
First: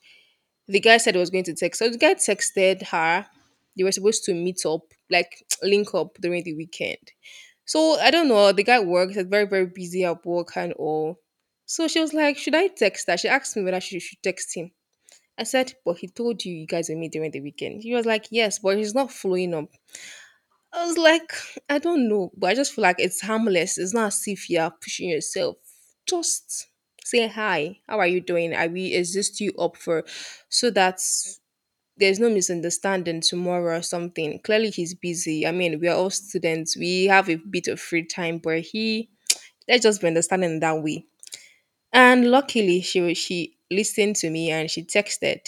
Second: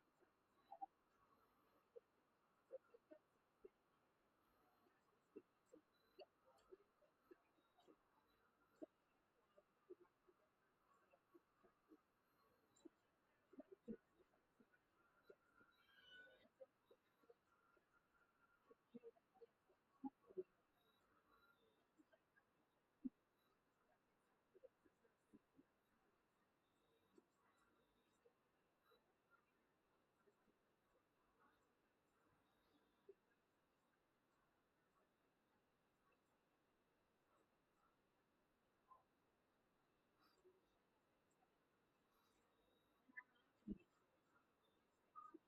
the guy said he was going to text. So the guy texted her. They were supposed to meet up, like link up during the weekend. So I don't know. The guy works. He's very busy at work and all. So she was like, should I text her? She asked me whether she should text him. I said, but he told you you guys will meet during the weekend. He was like, yes, but he's not following up. I was like, I don't know, but I just feel like it's harmless. It's not as if you're pushing yourself. Just say hi. How are you doing? Are we is this you up for so that there's no misunderstanding tomorrow or something. Clearly he's busy. I mean, we are all students. We have a bit of free time, but he let's just be understanding that way. And luckily she listened to me and she texted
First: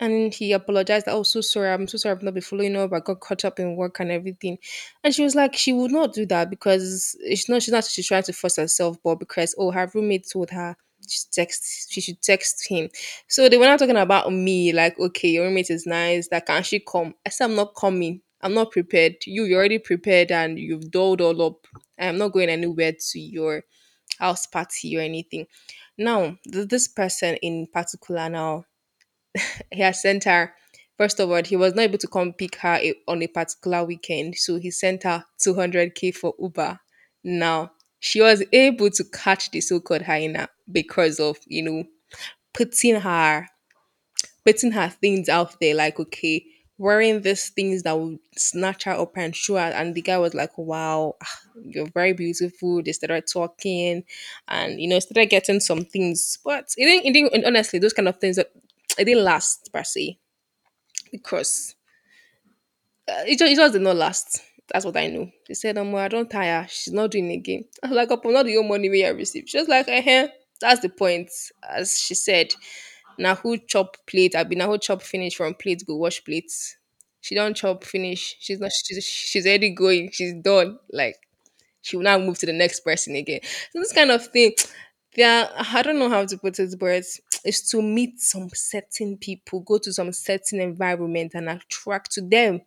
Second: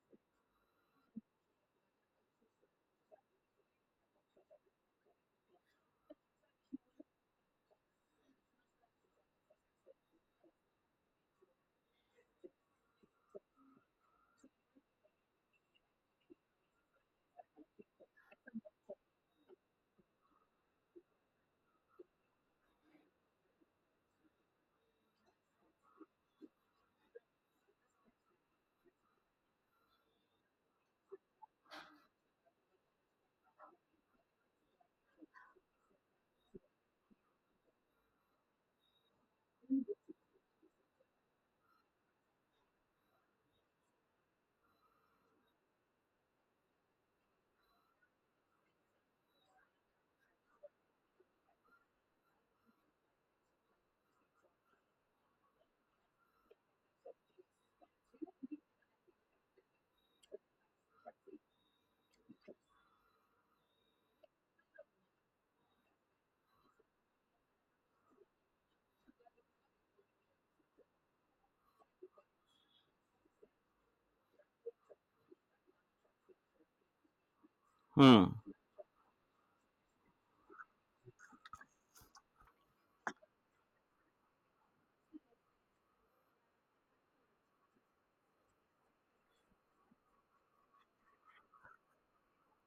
and he apologized. Oh, so sorry. I'm so sorry. I've not been following up. I got caught up in work and everything. And she was like, she would not do that because it's not. She's not. She's trying to force herself, but because oh, her roommate told her she text. She should text him. So they were not talking about me. Like, okay, your roommate is nice. That can she come? I said, I'm not coming. I'm not prepared. You're already prepared and you've dolled all up. I'm not going anywhere to your house party or anything. Now, this person in particular now he had sent her first of all he was not able to come pick on a particular weekend, so he sent her 200k for uber now. She was able to catch the so-called hyena because of you know putting her putting her things out there like okay wearing these things that would snatch her up and show her. And the guy was like wow, ah, you're very beautiful. They started talking and you know started getting some things, but it didn't and honestly those kind of things that it didn't last per se because it just did not last. That's what I know. They said, I don't tire. She's not doing again. I was like, upon not the own money we I received. She was like, eh, that's the point. As she said, now who chop plate? I be now who chop finish from plate, go wash plates. She don't chop finish. Hmm. She's not, she's already going. She's done. Like, she will now move to the next person again. So this kind of thing, yeah, I don't know how to put it, but is to meet some certain people, go to some certain environment and attract to them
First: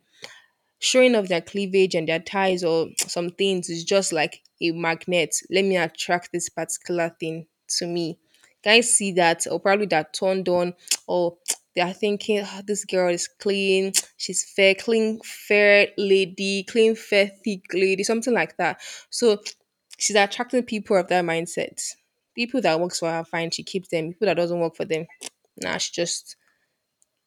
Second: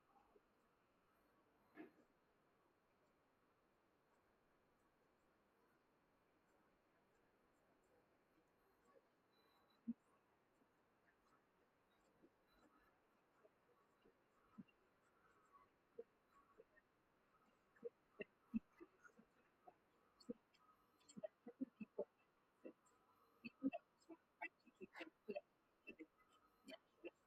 showing off their cleavage and their ties or some things is just like a magnet. Let me attract this particular thing to me. Guys see that, or probably they're turned on, or they are thinking, "Ah, this girl is clean, she's fair, clean, fair lady, clean, fair, thick lady, something like that." So she's attracting people of that mindset. People that works for her, fine, she keeps them. People that doesn't work for them, nah, she just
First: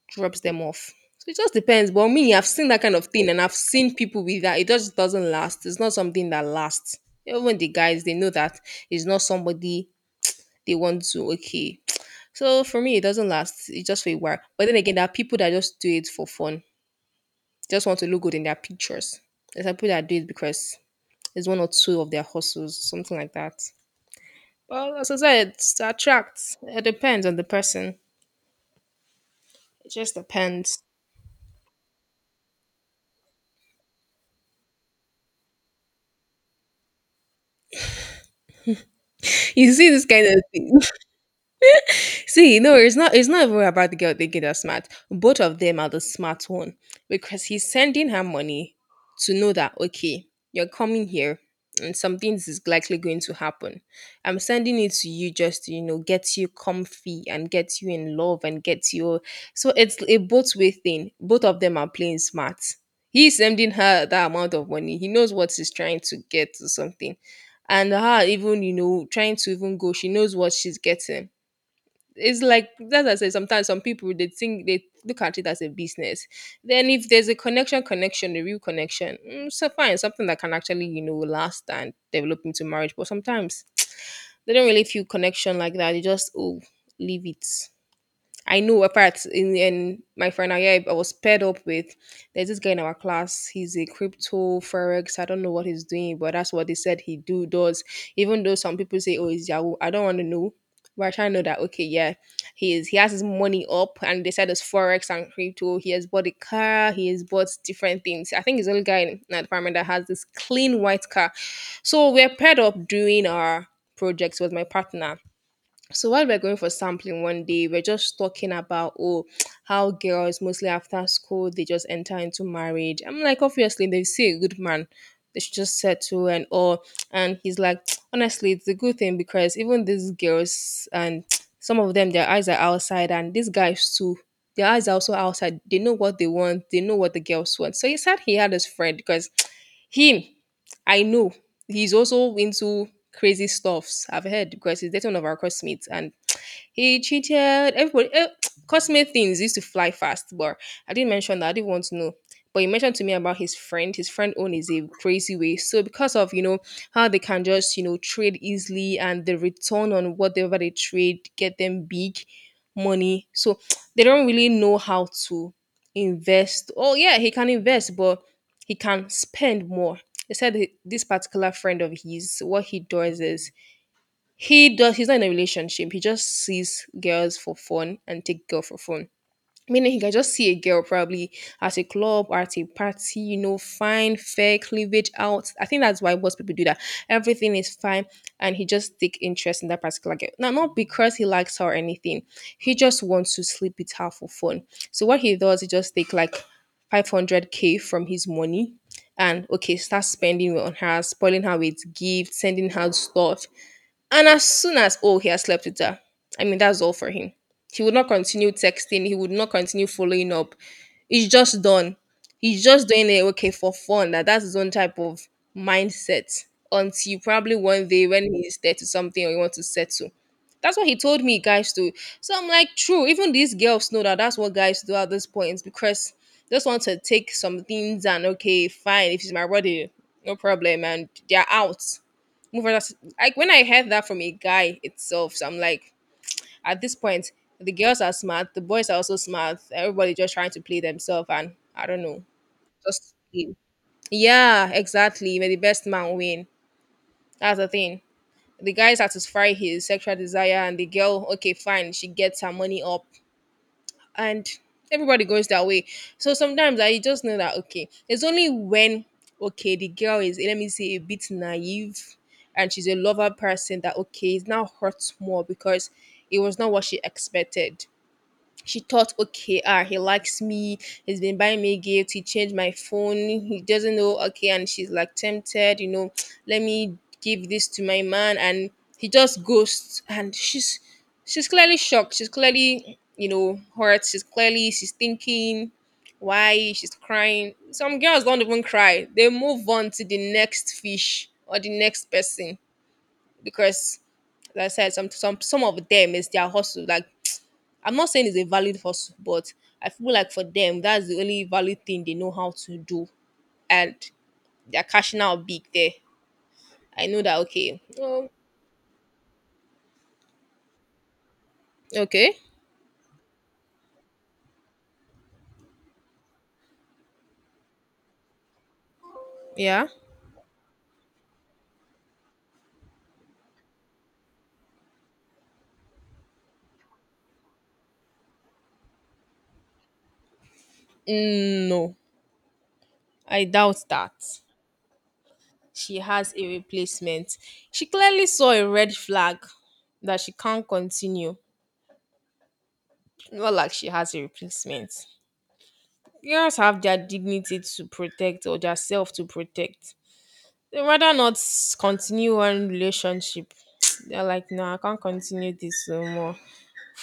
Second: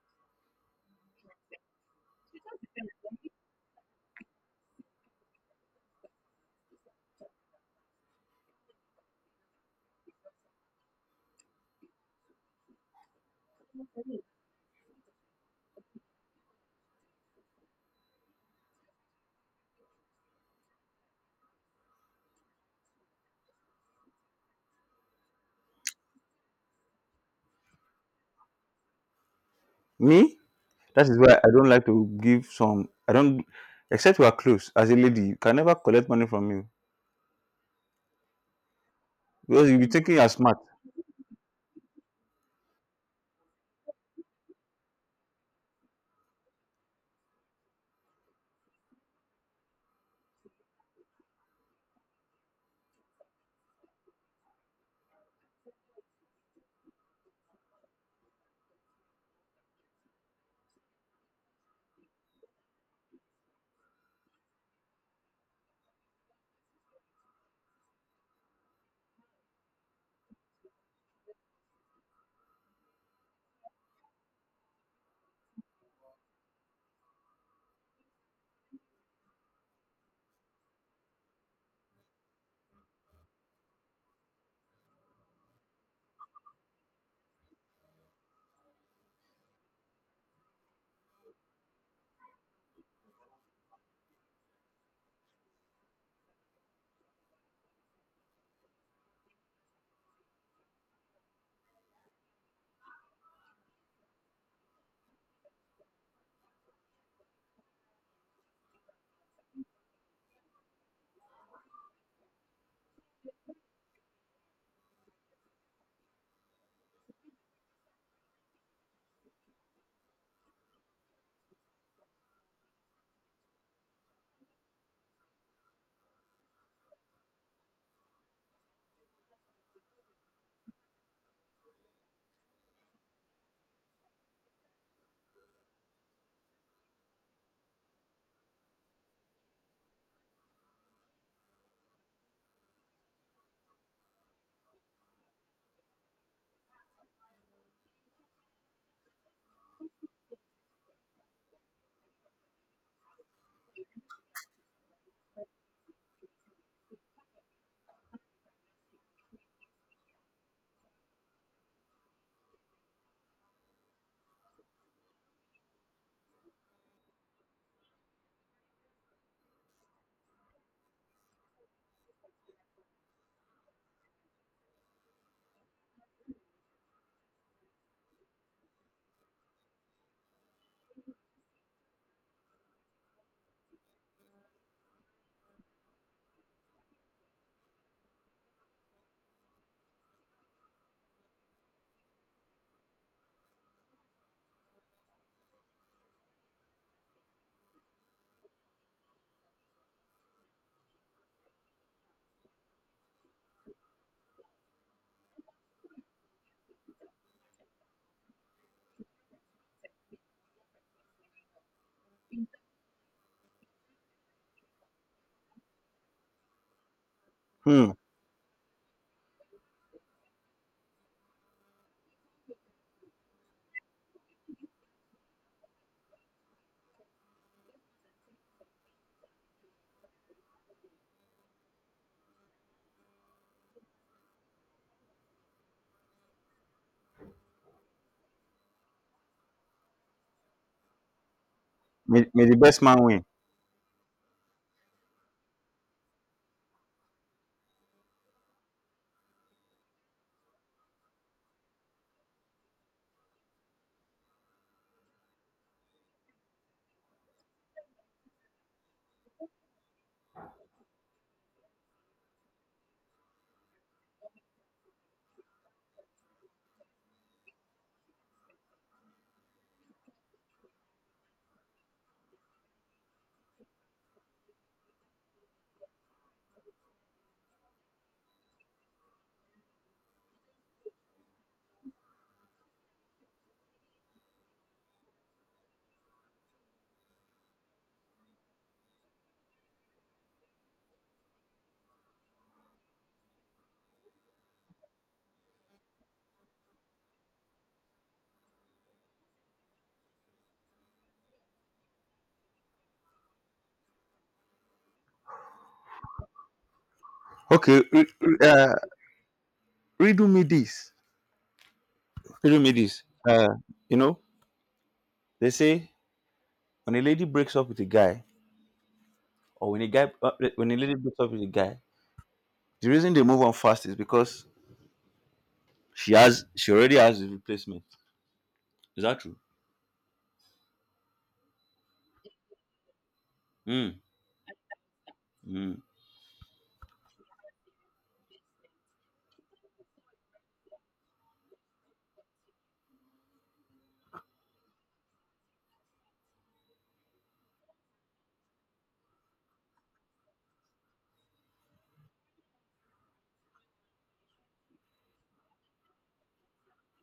drops them off. So it just depends. But me, I've seen that kind of thing and I've seen people with that. It just doesn't last. It's not something that lasts. Yeah, even the guys, they know that it's not somebody they want to, okay. So for me, it doesn't last. It's just for a while. But then again, there are people that just do it for fun, just want to look good in their pictures. There's people that do it because it's one or two of their hustles, something like that. Well, as I said, it attracts. It depends on the person. It just Me? depends. That is why I don't like to give some. I don't. Except we are close. As a lady, you can never collect money from me. Because You you'll be see this thinking kind you're of smart. thing. See, no, it's not. It's not even about the girl thinking they're smart. Both of them are the smart one because he's sending her money to know that okay, you're coming here and something is likely going to happen. I'm sending it to you just to, you know, get you comfy and get you in love and get you. So it's a both way thing. Both of them are playing smart. He's sending her that amount of money. He knows what he's trying to get to something. And her even, you know, trying to even go, she knows what she's getting. It's like, as I said, sometimes some people they think, they look at it as a business. Then if there's a connection, connection, a real connection, mm, so fine, something that can actually, you know, last and develop into marriage. But sometimes they don't really feel connection like that. They just, oh, leave it. I know apart in my final year, I was paired up with there's this guy in our class. He's a crypto forex. I don't know what he's doing, but that's what they said he do does. Even though some people say, "Oh, he's Yahoo," I don't want to know. But I try to know that okay, yeah, he is. He has his money up, and they said it's forex and crypto. He has bought a car. He has bought different things. I think he's the only guy in that department that has this clean white car. So we're paired up doing our projects with my partner. So while we're going for sampling one day, we're just talking about, oh, how girls mostly after school they just enter into marriage. I'm like, obviously they see a good man, they should just settle and all. And he's like, honestly, it's a good thing because even these girls and some of them, their eyes are outside, and these guys too. Their eyes are also outside. They know what they want. They know what the girls want. So he said he had his friend, because him, I know he's also into crazy stuffs. I've heard because he's dating one of our classmates and he cheated. Everybody, eh, cosmic things used to fly fast, but I didn't mention that. I didn't want to know. But he mentioned to me about his friend. His friend own is a crazy way. So because of, you know, how they can just, you know, trade easily and the return on whatever they trade get them big money. So they don't really know how to invest. Oh yeah, he can invest, but he can spend more. He said this particular friend of his, what he does is he's not in a relationship. He just sees girls for fun and take girl for fun. Meaning he can just see a girl probably at a club or at a party, you know, fine, fair, cleavage out. I think that's why most people do that. Everything is fine, and he just take interest in that particular girl. Now, not because he likes her or anything. He just wants to sleep with her for fun. So what he does, he just take like 500K from his money and okay, start spending on her, spoiling her with gifts, sending her stuff, and as soon as, oh, he has slept with her, I mean, that's all for him. He would not continue texting. He would not continue following up. He's just done. He's just doing it, okay, for fun. That, that's his own type of mindset. Until probably one Hmm. day when he's there to something or he wants to settle. That's what he told me guys do. So I'm like, true. Even these girls know that that's what guys do at this point because they just want to take some things and, okay, fine. If it's my body, no problem. And they're out, move on. Like when I heard that from a guy itself, so I'm like, at this point, the girls are smart, the boys are also smart. Everybody just trying to play themselves, and I don't know, May the best man just win. yeah, exactly. May the best man win. That's the thing. The guy satisfy his sexual desire, and the girl, okay, fine, she gets her money up, and everybody goes their way. So sometimes I just know that okay, it's only when, okay, the girl is, let me say, a bit naive and she's a lover person, that okay, it now hurts more because it was not what she expected. She thought, okay, ah, he likes me, he's been buying me gifts, he changed my phone, he doesn't know okay. And she's like tempted, you know, let me give this to my man, and he just ghosts, and she's clearly shocked, she's clearly, you know, hurt, she's clearly, she's thinking why she's crying. Some girls don't even cry, they move on to the next fish or the next person because, like I said, some of them is their hustle. Like, I'm not saying it's a valid hustle, but I feel like for them, that's the only valid thing they know how to do. And they're cashing out big there. I know that, okay. Okay. Oh, redo me this. okay. Redo me this. Uh, you know, they say when a lady breaks up with a guy, or when Yeah. a guy, when a lady breaks up with a guy, the reason they move on fast is because she already has a replacement. Is that true? Mm, no, I doubt Hmm. that. Hmm. She has a replacement. She clearly saw a red flag that she can't continue. Not like she has a replacement. Girls have their dignity to protect, or their self to protect. They rather not continue one relationship. They're like, no, I can't continue this no more.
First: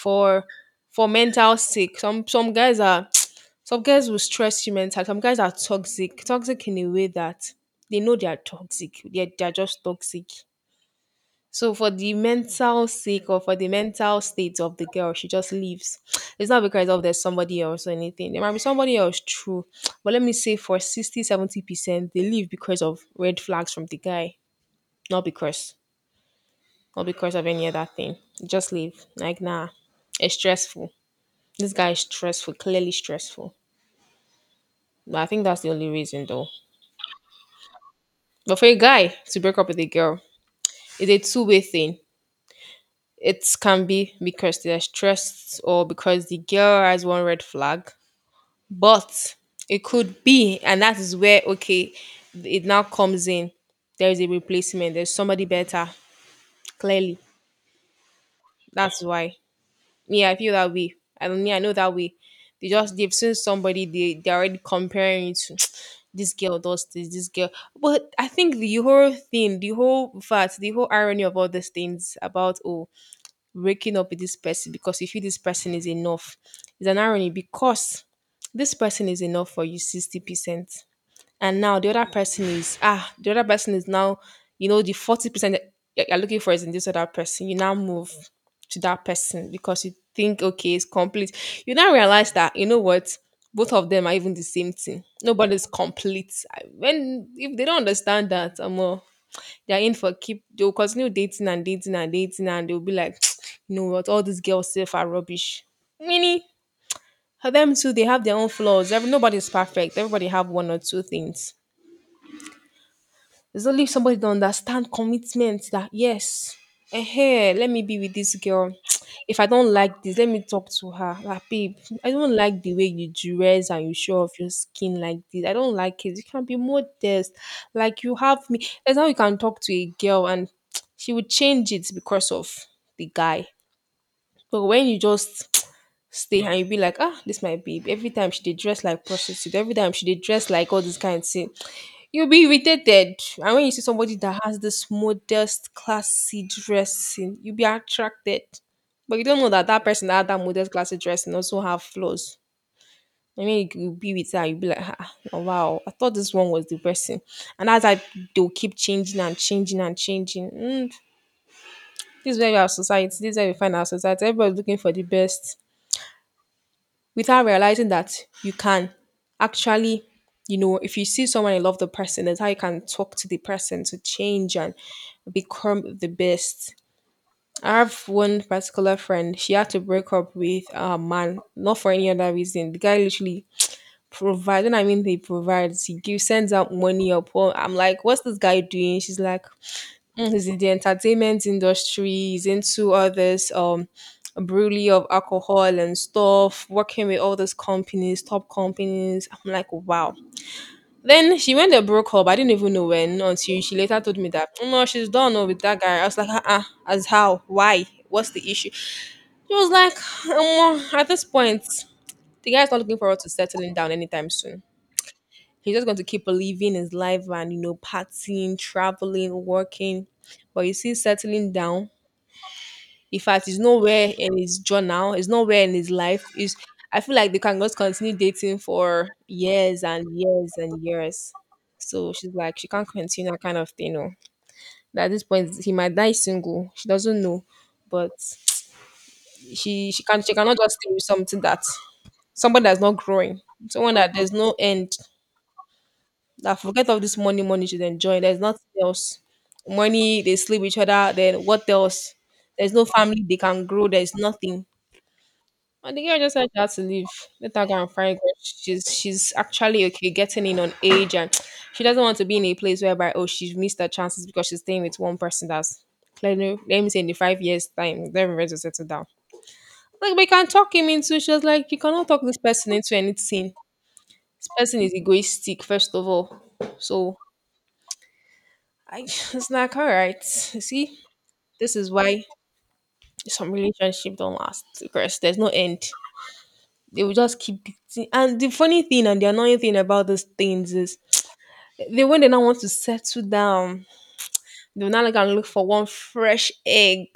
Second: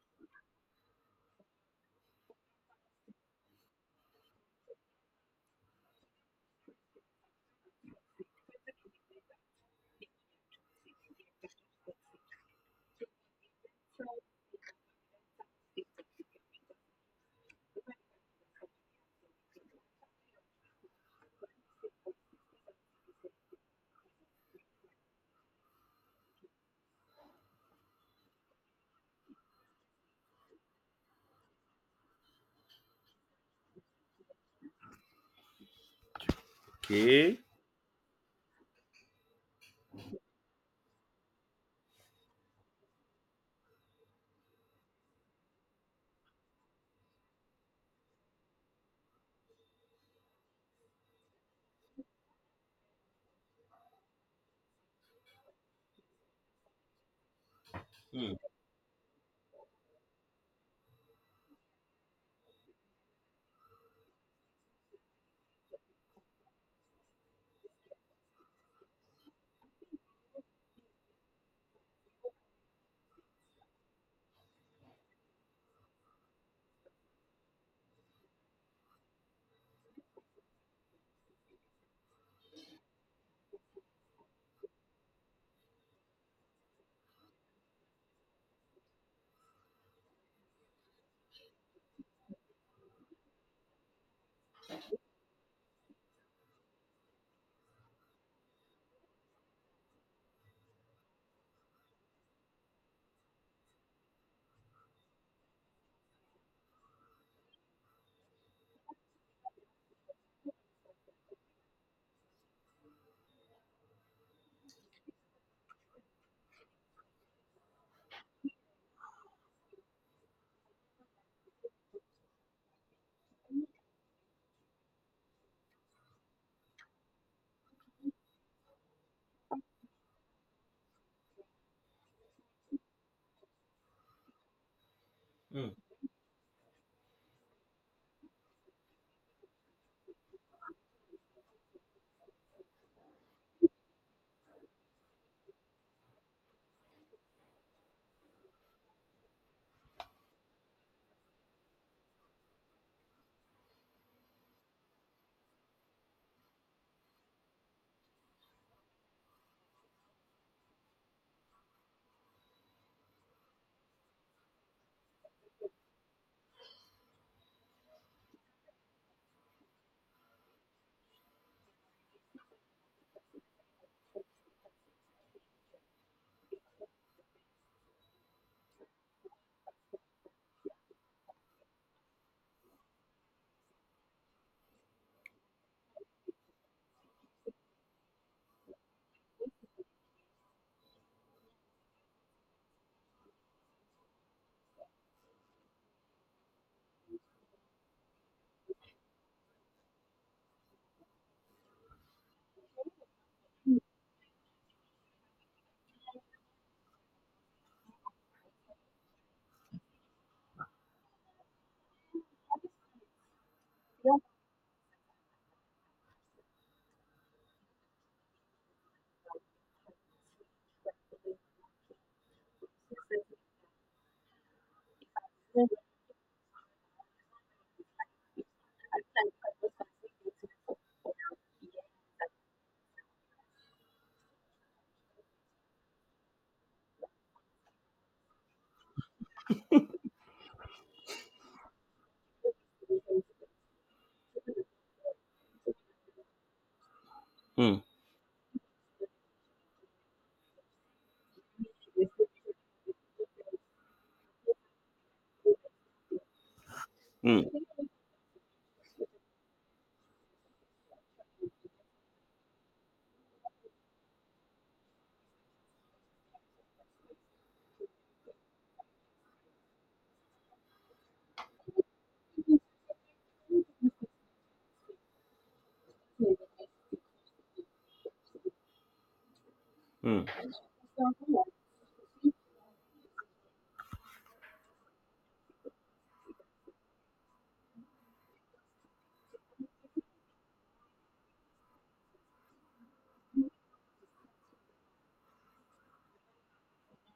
For for mental sake. Some guys are some guys will stress you mental. Some guys are toxic. Toxic in a way that they know they are toxic. They're just toxic. So for the mental sake or for the mental state of the girl, she just leaves. It's not because of there's somebody else or anything. There might be somebody else, true. But let me say for 60-70% they leave because of red flags from the guy, not because, not because of any other thing. Just leave. Like, nah, it's stressful. This guy is stressful, clearly stressful. But I think that's the only reason, though. Okay. But for a guy to break up with a girl, it's a two-way thing. It can be because they're stressed or because the girl has one red flag. But it could be, and that is where, okay, it now comes in. There is a replacement, there's somebody better. Clearly, Hmm. that's why. Yeah, I feel that way. I don't, yeah, I know that way. They just, they've seen somebody they're already comparing it to this girl does this, this girl. But I think the whole thing, the whole fact, the whole irony of all these things about, oh, breaking up with this person because you feel this person is enough, is an irony because this person is enough for you 60%, and now the other person is, ah, the other person is now, you know, the 40% that you're looking for is in this other person. You now move to that person because you think, okay, it's complete. You now realize that, you know what, both of them are even the same thing, nobody's complete. When if they don't understand that, I'm all, they're in for keep, they'll continue dating and dating and dating, and they'll be like, you know what, all these girls safe are rubbish. Meaning for them too, they have their own flaws. Every, nobody's perfect, everybody have one or two things. There's only somebody that understand commitment, that yes, eh, let me be with this girl. If I don't like this, let me talk to her. Like, babe, I don't like the way you dress and you show off your skin like this. I don't like it. You can be modest. Like, you have me. That's how you can talk to a girl, and she would change it because of the guy. But when you just Hmm. stay and you be like, ah, this my babe. Every time she did dress like prostitute. Every time she did dress like all this kind of thing. You'll be irritated. And when you see somebody that has this modest, classy dressing, you'll be attracted. But you don't know that that person that had that modest, classy dressing also have flaws. I mean, you'll be with her, you'll be like, ah, ah, oh, wow, I thought this one was the person. And as I, they'll keep changing and changing and changing. This is where we have society, this is where we find our society. Everybody's looking for the best, without realizing that you can actually, you know, if you see someone and love the person, that's how you can talk to the person to change and become the best. I have one particular friend. She had to break up with a man not for any other reason. The guy literally provides, and I mean he provides, he gives, sends out money up. Well, I'm like, what's this guy doing? She's like, "Mm, he's in the entertainment industry, he's into all this brewery of alcohol and stuff, working with all those companies, top companies." I'm like, wow. Then she went and broke up. I didn't even know when, until she later told me that, "Oh, no, she's done, oh, with that guy." I was like, uh-uh, as how? Why? What's the issue? She was like, at this point, the guy's not looking forward to settling down anytime soon. He's just going to keep living his life and, you know, partying, traveling, working. But you see, settling down, in fact, it's nowhere in his journal, it's nowhere in his life. It's, I feel like they can just continue dating for years and years and years. So she's like, she can't continue that kind of thing. No. That at this point, he might die single. She doesn't know, but she cannot just stay with something that, someone that's not growing, someone that there's no end. That forget all this money, money Hmm. should enjoy. There's nothing else. Money, they sleep with each other. Then what else? There's no family, they can grow. There's nothing. And the girl just said she had to leave. Hmm. Let her go and find God. She's actually okay getting in on age, and she doesn't want to be in a place whereby, oh, she's missed her chances because she's staying with one person that's, clearly, let me say, in the 5 years time they're ready to settle down. Like, we can talk him into, she was like, you cannot talk this person into anything. This person is egoistic first of all. So I it's like, all Hmm. right. You see, this is why some relationship don't last, because there's no end. They will just keep beating. And the funny thing and the annoying thing about these things is, they, when they now want to settle down, they will now like and look for one fresh egg.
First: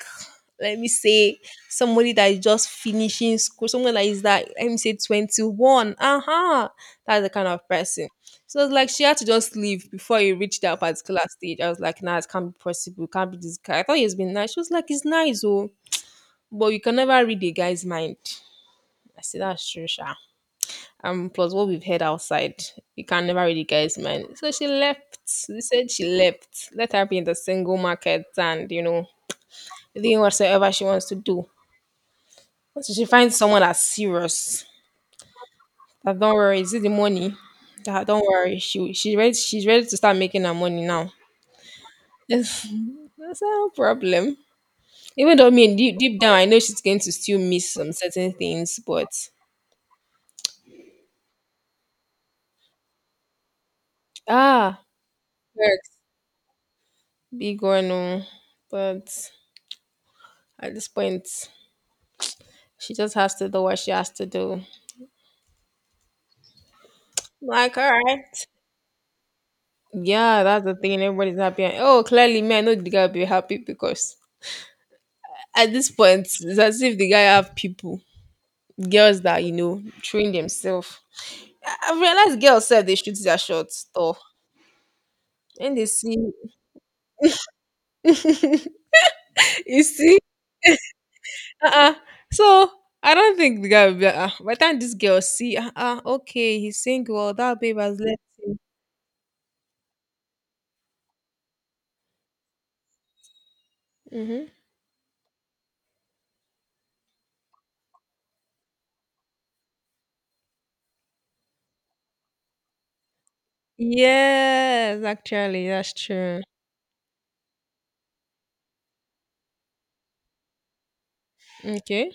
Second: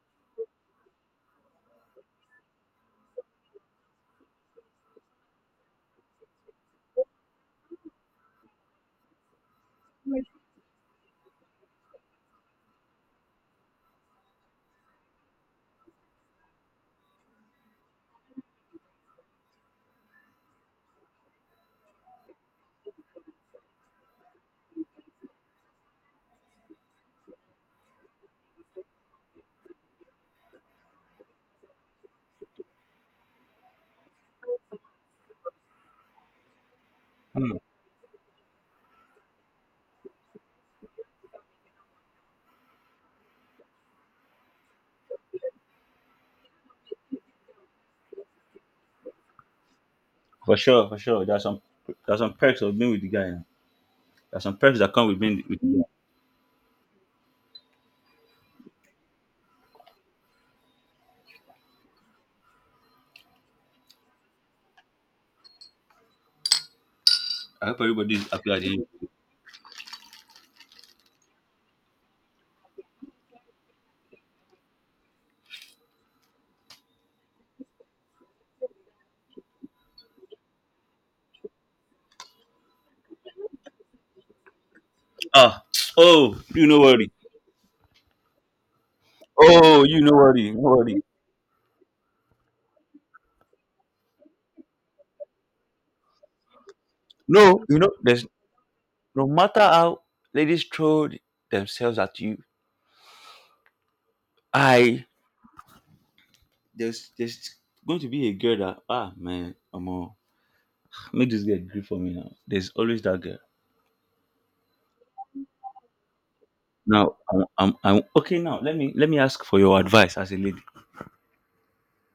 Let me say somebody that is just finishing school, someone that is that, let me say, 21. Uh-huh. That's the kind of person. So it's like she had to just leave before he reached that particular stage. I was like, nah, it can't be possible. It can't be this guy. I thought he has been nice. She was like, it's nice, oh, but you can never read a guy's mind. I said, that's true, Sha. Plus what we've heard outside, you can never read a guy's mind. So she left. They said she left. Let her be in the single market and, you know, doing whatsoever she wants to do. Once she finds someone that's serious, that don't worry, is it the money? Hmm. That don't worry, she's ready to start making her money now. That's no problem. Even though, I mean, deep down I know she's going to still miss some certain things, but For sure. For sure. There are some perks of being with the guy. Now. There are some perks ah, that come with being with the guy. works big or no. But at this point, she just has to do what she has to do. I Like, hope all everybody is right. happy at the end. Yeah, that's the thing. Everybody's happy. And, oh, clearly, man, no, the guy will be happy because at this point, it's as if the guy have people, girls that, you know, train themselves. I realized girls said they shoot their shots though, Ah, and they see oh, you know worry. you Oh, you know see. Worry. Uh-uh. So I don't think the guy will be. By the time this girl see, uh, okay, he's single. That No, babe you know, has left. there's no matter how ladies throw themselves at you, Mm-hmm. I there's going to be a girl that ah man, I'm all make this girl agree for me now. There's always that girl. Yes, actually, that's true. Now I'm okay now. Let me ask for your advice as a lady. Okay,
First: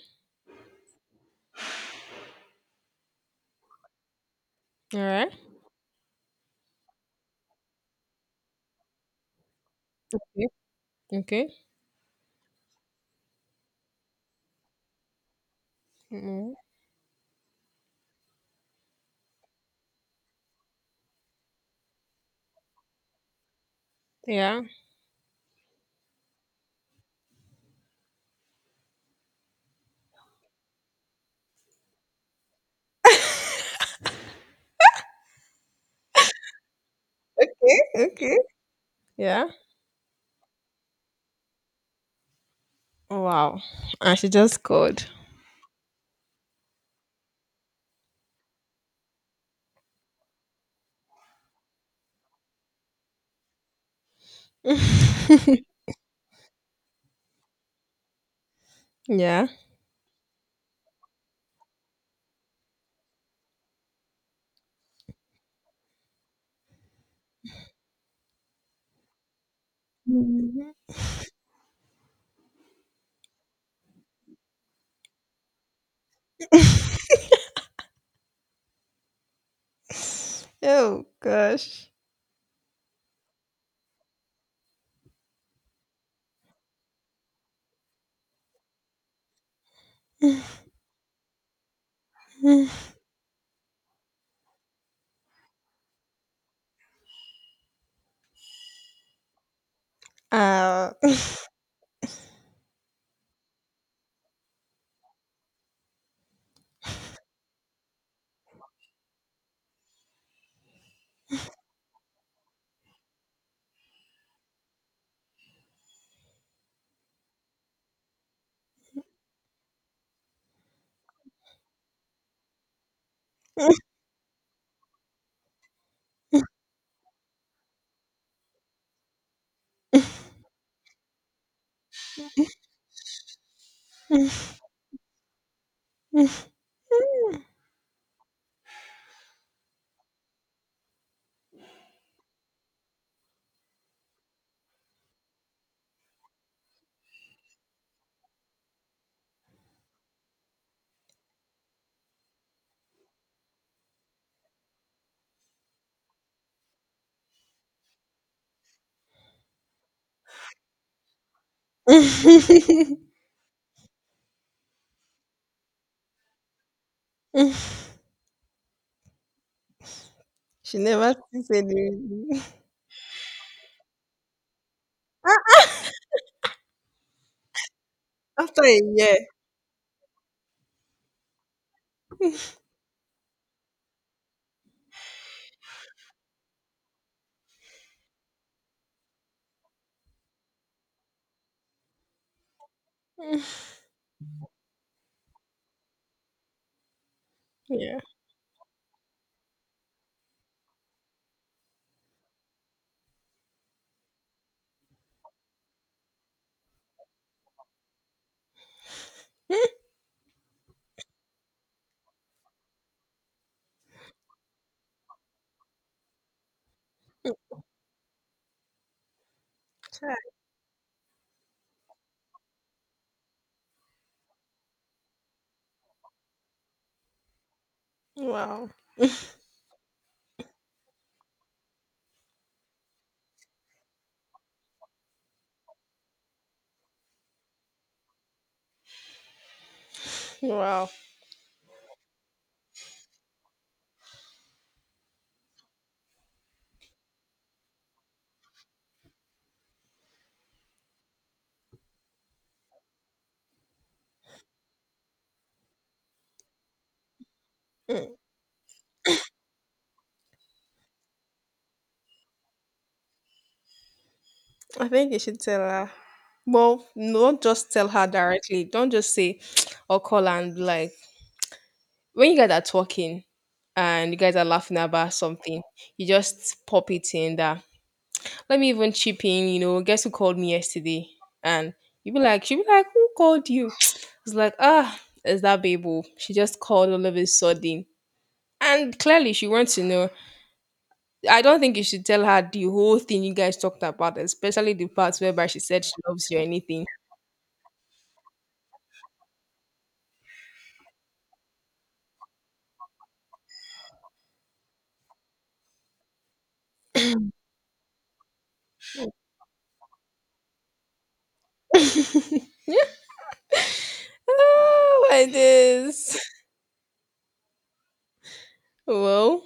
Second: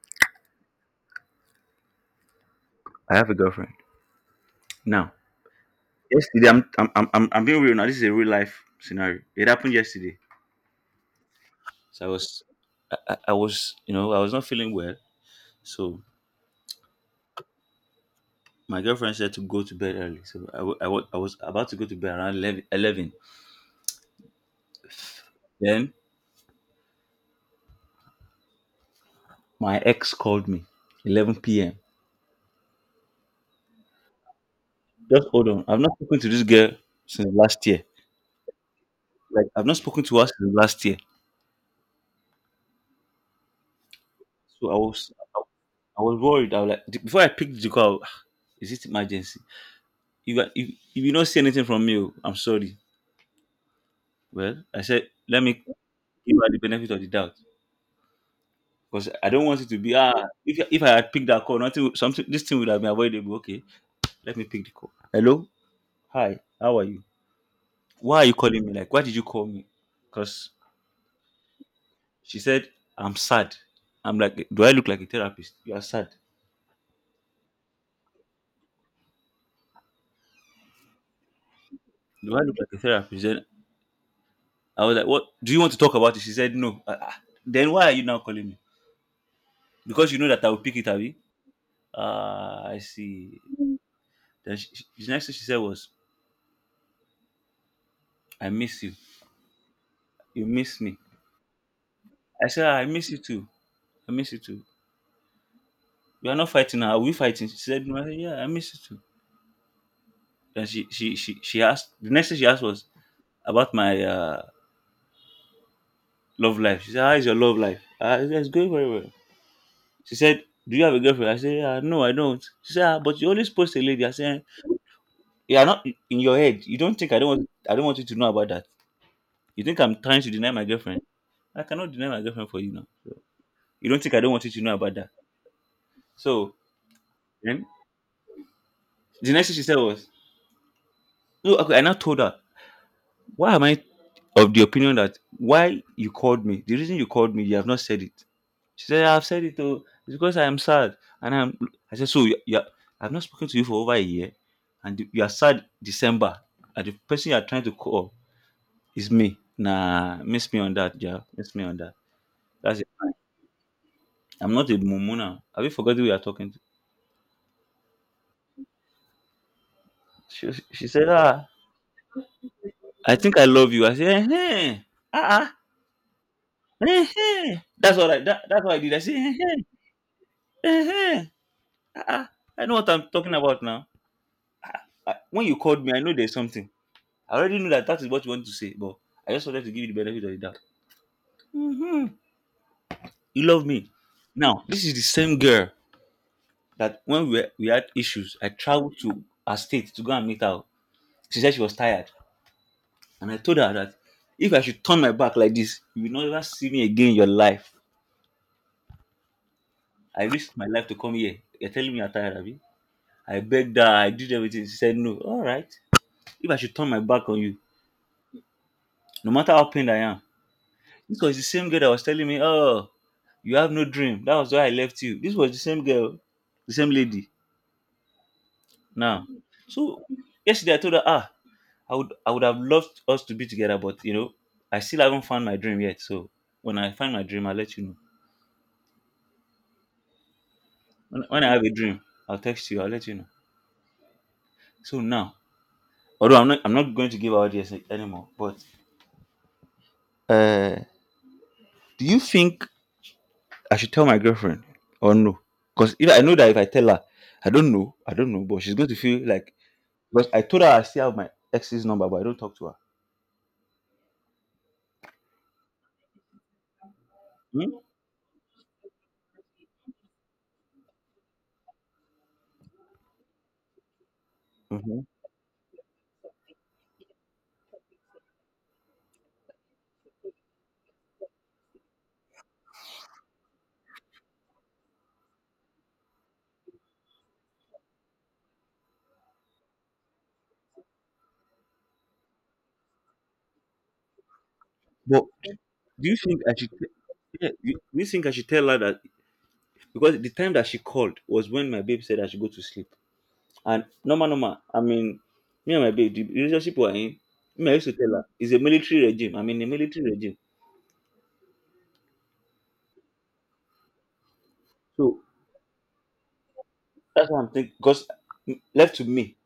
I have a girlfriend. all Now right. yesterday I'm being real now. This is a real life scenario. It happened yesterday. Okay. So I was, you know, I was not feeling well. So Mm, my girlfriend said to go to bed early, so I was about to go to bed around 11. 11. yeah. Then my ex called me 11 p.m. Just hold on. I've not spoken to this girl since last Okay, year. okay. Like Yeah. I've not spoken to her since last year. Wow. And she just So called. I was worried. I was like before I picked the call, is it emergency? If, I- if if you don't see anything from me, oh, I'm sorry. Well, I said let me give her the benefit of the doubt because I don't Yeah. want it to be ah, if I had picked that call, nothing would- something, this thing would have been avoidable. Okay, let me pick the call. Hello, hi, how are you? Why are you calling me? Like, why did you call me? Because Mhm. she said, I'm sad. I'm like, do I look like a therapist? You are sad. Oh gosh. Do I look like a therapist? Then I was like, what? Do you want to talk about it? She said, no. Ah, ah. Then why are you now calling me? Because you know that I will pick it, Abby. Ah, I see. Then the next thing she said was, I miss you. You miss Uh, me. I said, "Ah, I miss you too. I miss you too. We are not fighting now. Are we fighting? She said, no. I said, yeah, I miss you too. Then she asked, the next thing she asked was about my love life. She said, how is your love life? I said, it's going very well. She said, do you have a girlfriend? I said, "Ah, no, I don't." She said, ah, but you always post a lady. I said, you are not in your head. You don't think I don't want you to know about that. You think I'm trying to deny my girlfriend? I cannot deny my girlfriend for you now. So, you don't think I don't want you to know about that? So then the next thing she said was, no, okay, I now told her. Why am I of the opinion that why you called me? The reason you called me, you have not said it. She said, I've said it though. It's because I am sad. And I'm, I said, so you, I've not spoken to you for over a year and you are sad December. And the person you are trying to call is me. Nah, miss me on that, yeah. Miss me on that. That's it. I'm not a mumu now. Have you forgotten who you are talking to? She, she she said, never ah, sees any. I think I love you. I said, eh, eh. Ah ah. Eh, eh." That's what that's After a what I did. I said, year. eh, eh, eh, eh. Ah, ah. I know what I'm talking about now. I, when you called me, I know there's something. I already knew that that is what you want to say, but I just wanted to give you the benefit of the doubt. Hmm. You love me. Now, this is the same girl that when we had Yeah. issues, I traveled to her state to go and meet her. She said she was tired. And I told her that if I should turn my back like this, you will never see me again in your life. I risked my life to come here. You're telling me you're tired of me? I begged her, I did everything. She said, no, all right. If I should turn my back on you, no matter how pained I Chai. am, this was the same girl that was telling me, oh, you have no dream. That was why I left you. This was the same girl, the same lady. Wow. Now, so yesterday I told her, ah, I would have loved us to be together, but you know, I still haven't found my dream yet. So when I find my dream, I'll let you know. Wow. When I have a dream, I'll text you. I'll let you know. So now, although I'm not going to give out yes anymore, but uh, do you think I should tell my girlfriend or no? Because if I know that if I tell her, I don't know, but she's going to feel like. But I told her I still have my ex's number, but I don't talk to her. I think you should tell her. Well, no, don't just Hmm? tell her directly. Don't just say or call and be like, when you guys are talking and you guys are laughing Hmm. about something, you just pop it in that. Let me even chip in, you know, guess who called me yesterday? And you be like, she be like, who called you? It's like, ah, it's that babe. Oh, she just called all of a sudden. And clearly she wants to know. I don't think you should tell her the whole thing you guys talked about, especially the parts But whereby she said she do you loves you think or I should? anything. Yeah, do you think I should tell her that because the time that she called was when my babe said I should go to sleep. And normal, normal. I mean, me and my babe, the relationship we're in, me I used to tell her it's a military regime. I'm in a military regime, Oh so my days. that's what I'm thinking. Because left to me, Well,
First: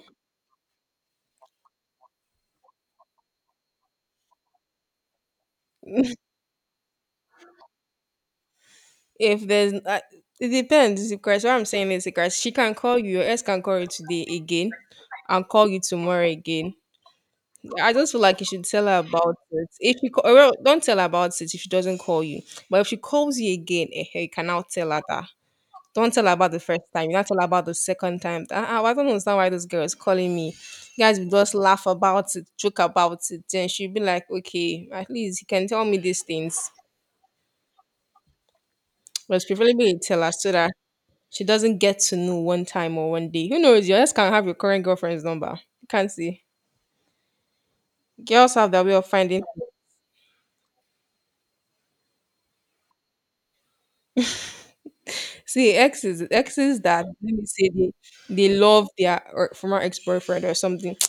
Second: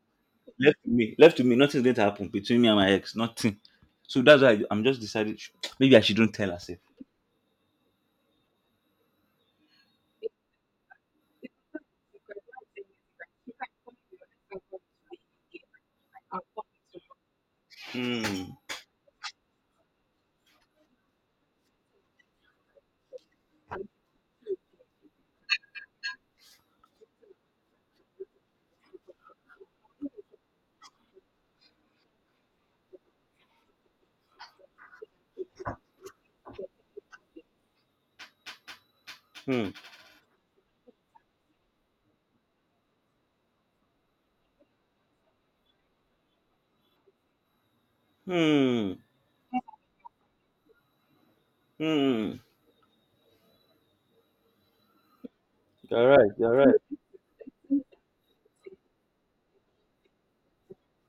left to me, nothing's going to happen between me and my ex. Nothing. So that's why am just decided. Maybe I shouldn't tell herself. if there's, it depends. Because what I'm saying is, because she can call you, your ex can call you today again, and call you tomorrow again. I just feel like you Hmm. should tell her about it. If you ca- Well, don't tell her about it if she doesn't call you, but if she calls you again, eh, eh, you can now tell her that. Don't tell her about the first time. You not tell her about the second time. I don't understand why this girl is calling me. You guys will just laugh about it, joke about it. Then she'll be like, okay, at least you can tell me these things. But Hmm. preferably tell her, so that she doesn't get to know one time or one day. Who knows? Your ex can have your current girlfriend's number. You can't see. Girls have their way Hmm. of finding. Hmm. See, You're exes, right. You're exes right. that, let me say, they love their or former ex boyfriend or something.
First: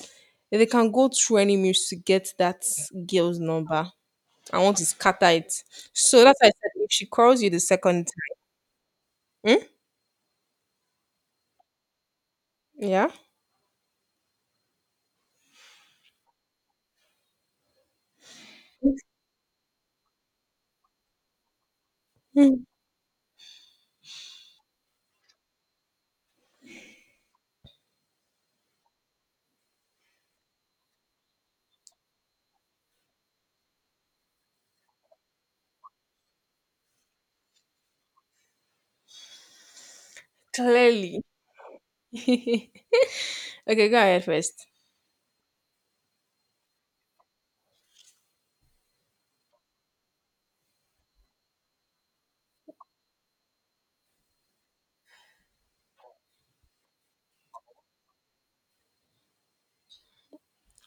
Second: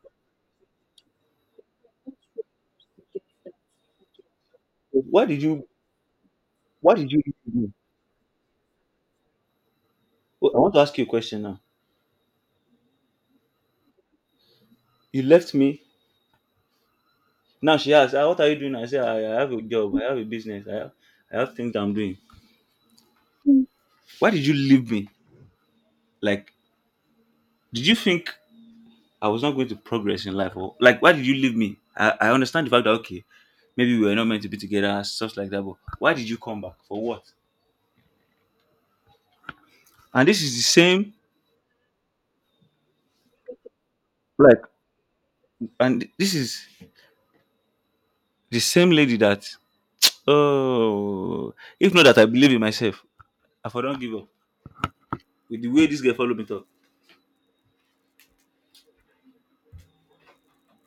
They can go through any means to get that girl's number. I want to scatter What did it. you So that's why I said, if What she did you calls you the do? second time, hmm? Oh, I want to ask you a question now. Yeah. You left me. Now she asked, "Ah, what are you doing?" I said, I have a job. I have a business. I have things I'm doing." Hmm. Why did you leave me? Like, did you think I was not going to progress in life, or like, why did you leave me? I understand the fact that okay, maybe we were not meant to be together, stuff like that. But why did you come back for what? And this is the same, Clearly. Okay, go ahead like, first. and this is the same lady that. Oh, if not that I believe in myself, I for don give up with the way this girl follow me talk.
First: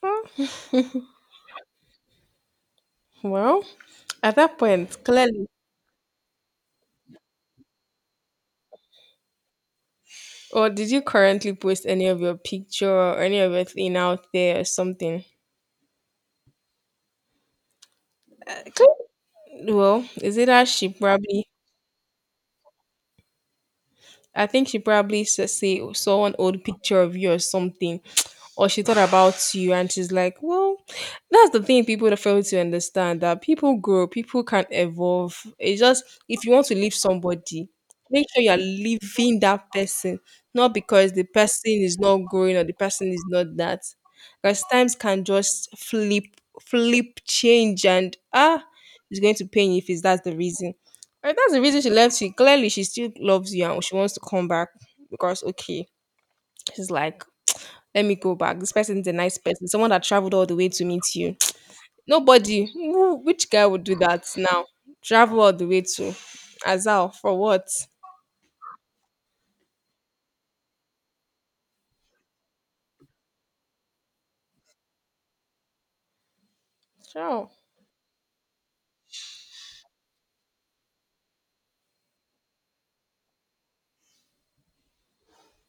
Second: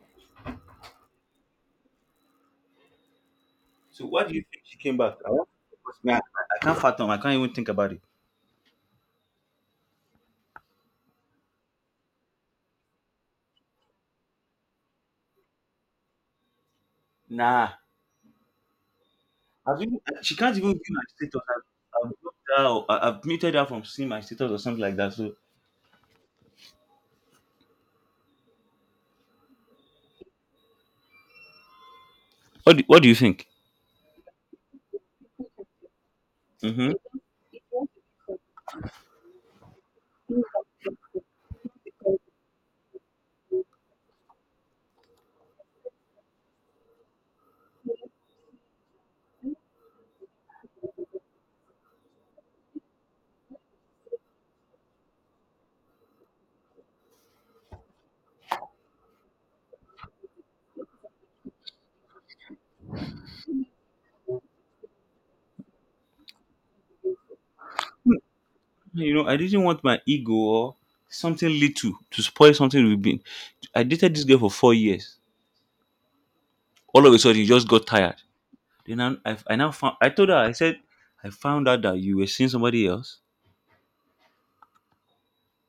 Huh? Well, So why do at you that think she came point, back? I clearly, want because me, I can't fathom. I can't even think about it. or did you currently post any of your picture or any of your thing out there or something? Nah, Okay. Well, she is it can't that even view she my status. probably, I've blocked her. Or I've muted her from seeing my I status or think she something like that. probably So sa- say saw an old picture of you or something, or she thought about you, and she's like, "Well, that's the thing, people that fail to what do you understand that think? people grow, people can evolve. It's just, if you want to Hmm. leave somebody, make sure you are leaving that person, not because the person is not growing or the person is not that. Because times can just flip, flip, change, and ah, it's going to pain you if it's that's the reason. Right, that's the reason she left you. Clearly, she still loves you and she wants to come back because, okay, she's like, let me go back. This person is a nice person, someone that traveled all the way to meet you. Nobody, which guy would do that now? Travel all the way to Azal for what? You know, I didn't want my ego or something little to spoil something we've been. I dated this girl for 4 years. All of a sudden, you Ciao. just got tired. Then I now found. I told her. I said, I found out that you were seeing somebody else.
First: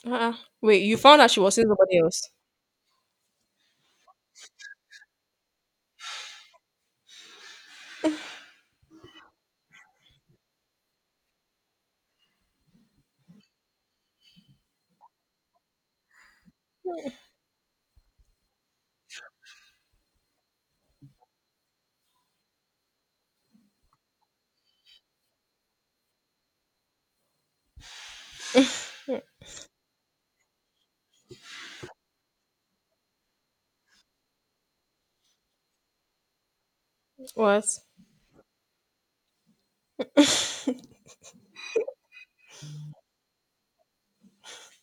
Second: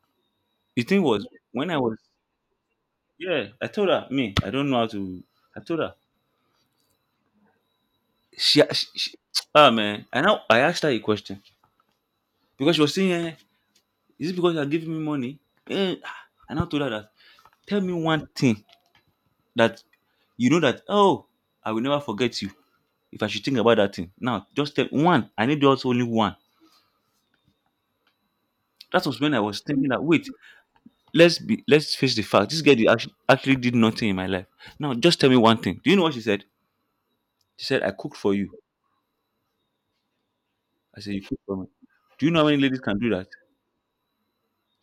Uh-uh. Wait, The you thing found was, out she was seeing when I was somebody else? Yeah, I told her, me, I don't know how to. I told her, She, she, she and now I asked her a question because she was saying, is it because you're giving me money? Eh, ah, and I now told her that tell me one thing that you know that I will never forget you if I should think about that thing. Now just tell one. I need just only one. That was when I was thinking that wait, let's face the fact. This girl did actually did nothing in my life. Now just tell me one thing. Do you know what she said? What? She said I cooked for you. I said you cooked for me. Do you know how many ladies can do that?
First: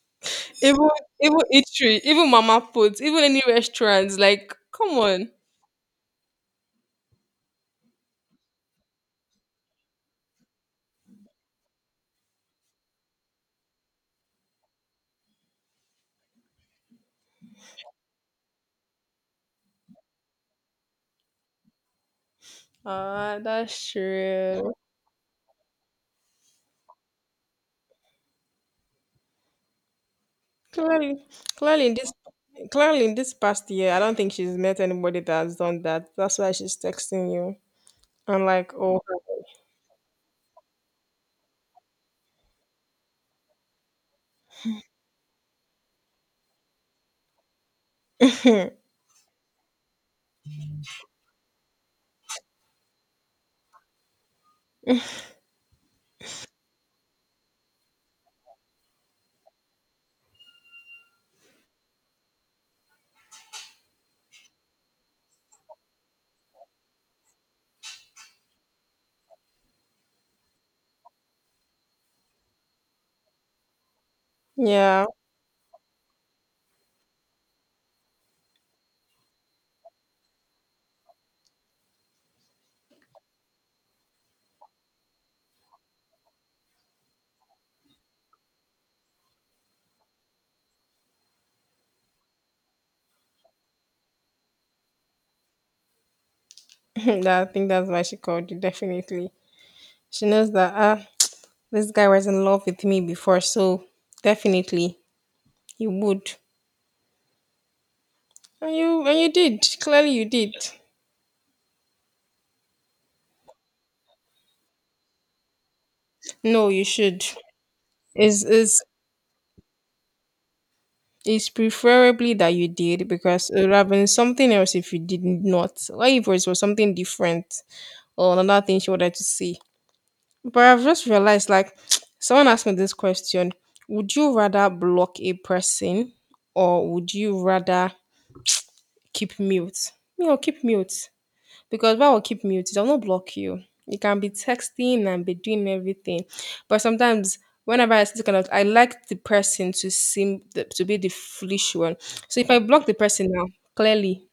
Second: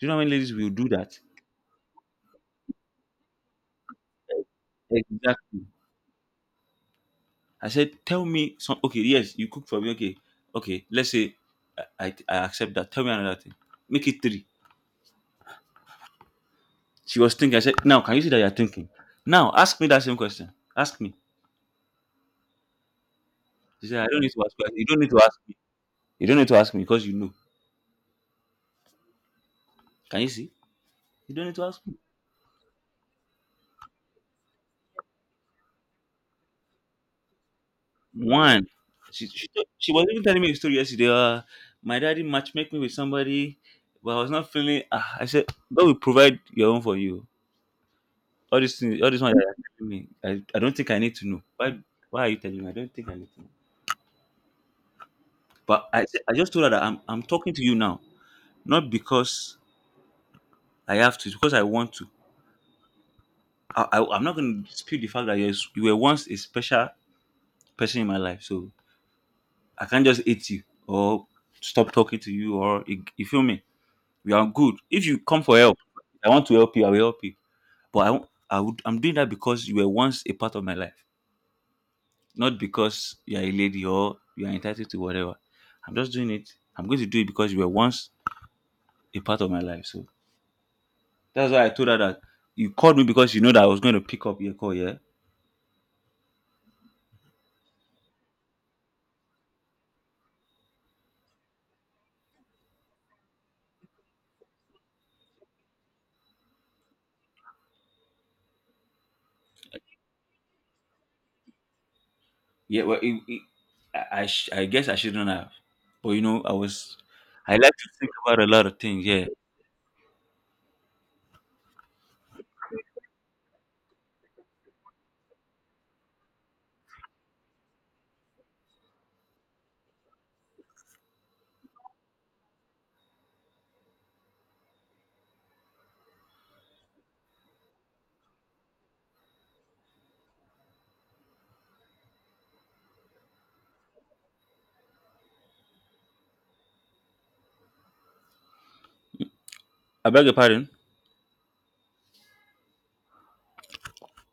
Do you know how many ladies will Even, do that? even eatery, even mama Foods, even any restaurants. Like, come on. Exactly. I said, tell me some. Okay, yes, you cook for me. Okay, okay. Let's say I accept that. Tell me another thing. Make it three. She was thinking. I said, now can you see that you're thinking? Now ask me that same question. Ask me. Ah, She that's said, "I don't need to ask. You..." I true. said, "You don't need to ask me. You don't need to ask me because you know. Can you see? Clearly, You don't need to ask clearly in me." this clearly in this past year, I don't think she's met anybody that has done that. That's why she's texting you. I'm One. like, oh, She she, she was even telling me a story yesterday. My daddy matchmake me with somebody, but I was not feeling. I said, God will provide your own for you. All these things, all these ones that you are telling me, I don't think I need to know. Why are you telling me? I don't think I need to know. But I just told her that I'm talking to you now, not because I have to, it's because I want to. I'm not going to dispute the fact that you were once a special person in my life, so I can't just hate you or stop talking to you or you feel me. We are good. If yeah, you come for help, I want to help you. I will help you. But I won't- I would I'm doing that because you were once a part of my life, not because you are a lady or you are entitled to whatever. I'm just doing it. I'm going to do it because you were once a part of my life. So that's why I told her that you called me because you know that I was going to pick up your call. Yeah, that, I think that's why she called you. Definitely, she knows that, ah, this guy was in love with me before, so definitely you would, and you did. Clearly, you did. yeah. Well, it, I, sh- I guess I shouldn't have, but you know I No, you was. should. I like to think about Is a lot of is things. Yeah, is preferably that you did, because it would have been something else if you did not. Why if it was something different, or another thing she wanted to say. But I've just realized, like, someone asked me this question: would you rather block a person, or would you rather keep mute? You know, keep mute. Because why will keep mute? It will not block you. You can be texting and be doing everything. But sometimes, whenever I see this kind of, I like the person to I beg your seem the, pardon. to be the foolish one. So if I block the person now, clearly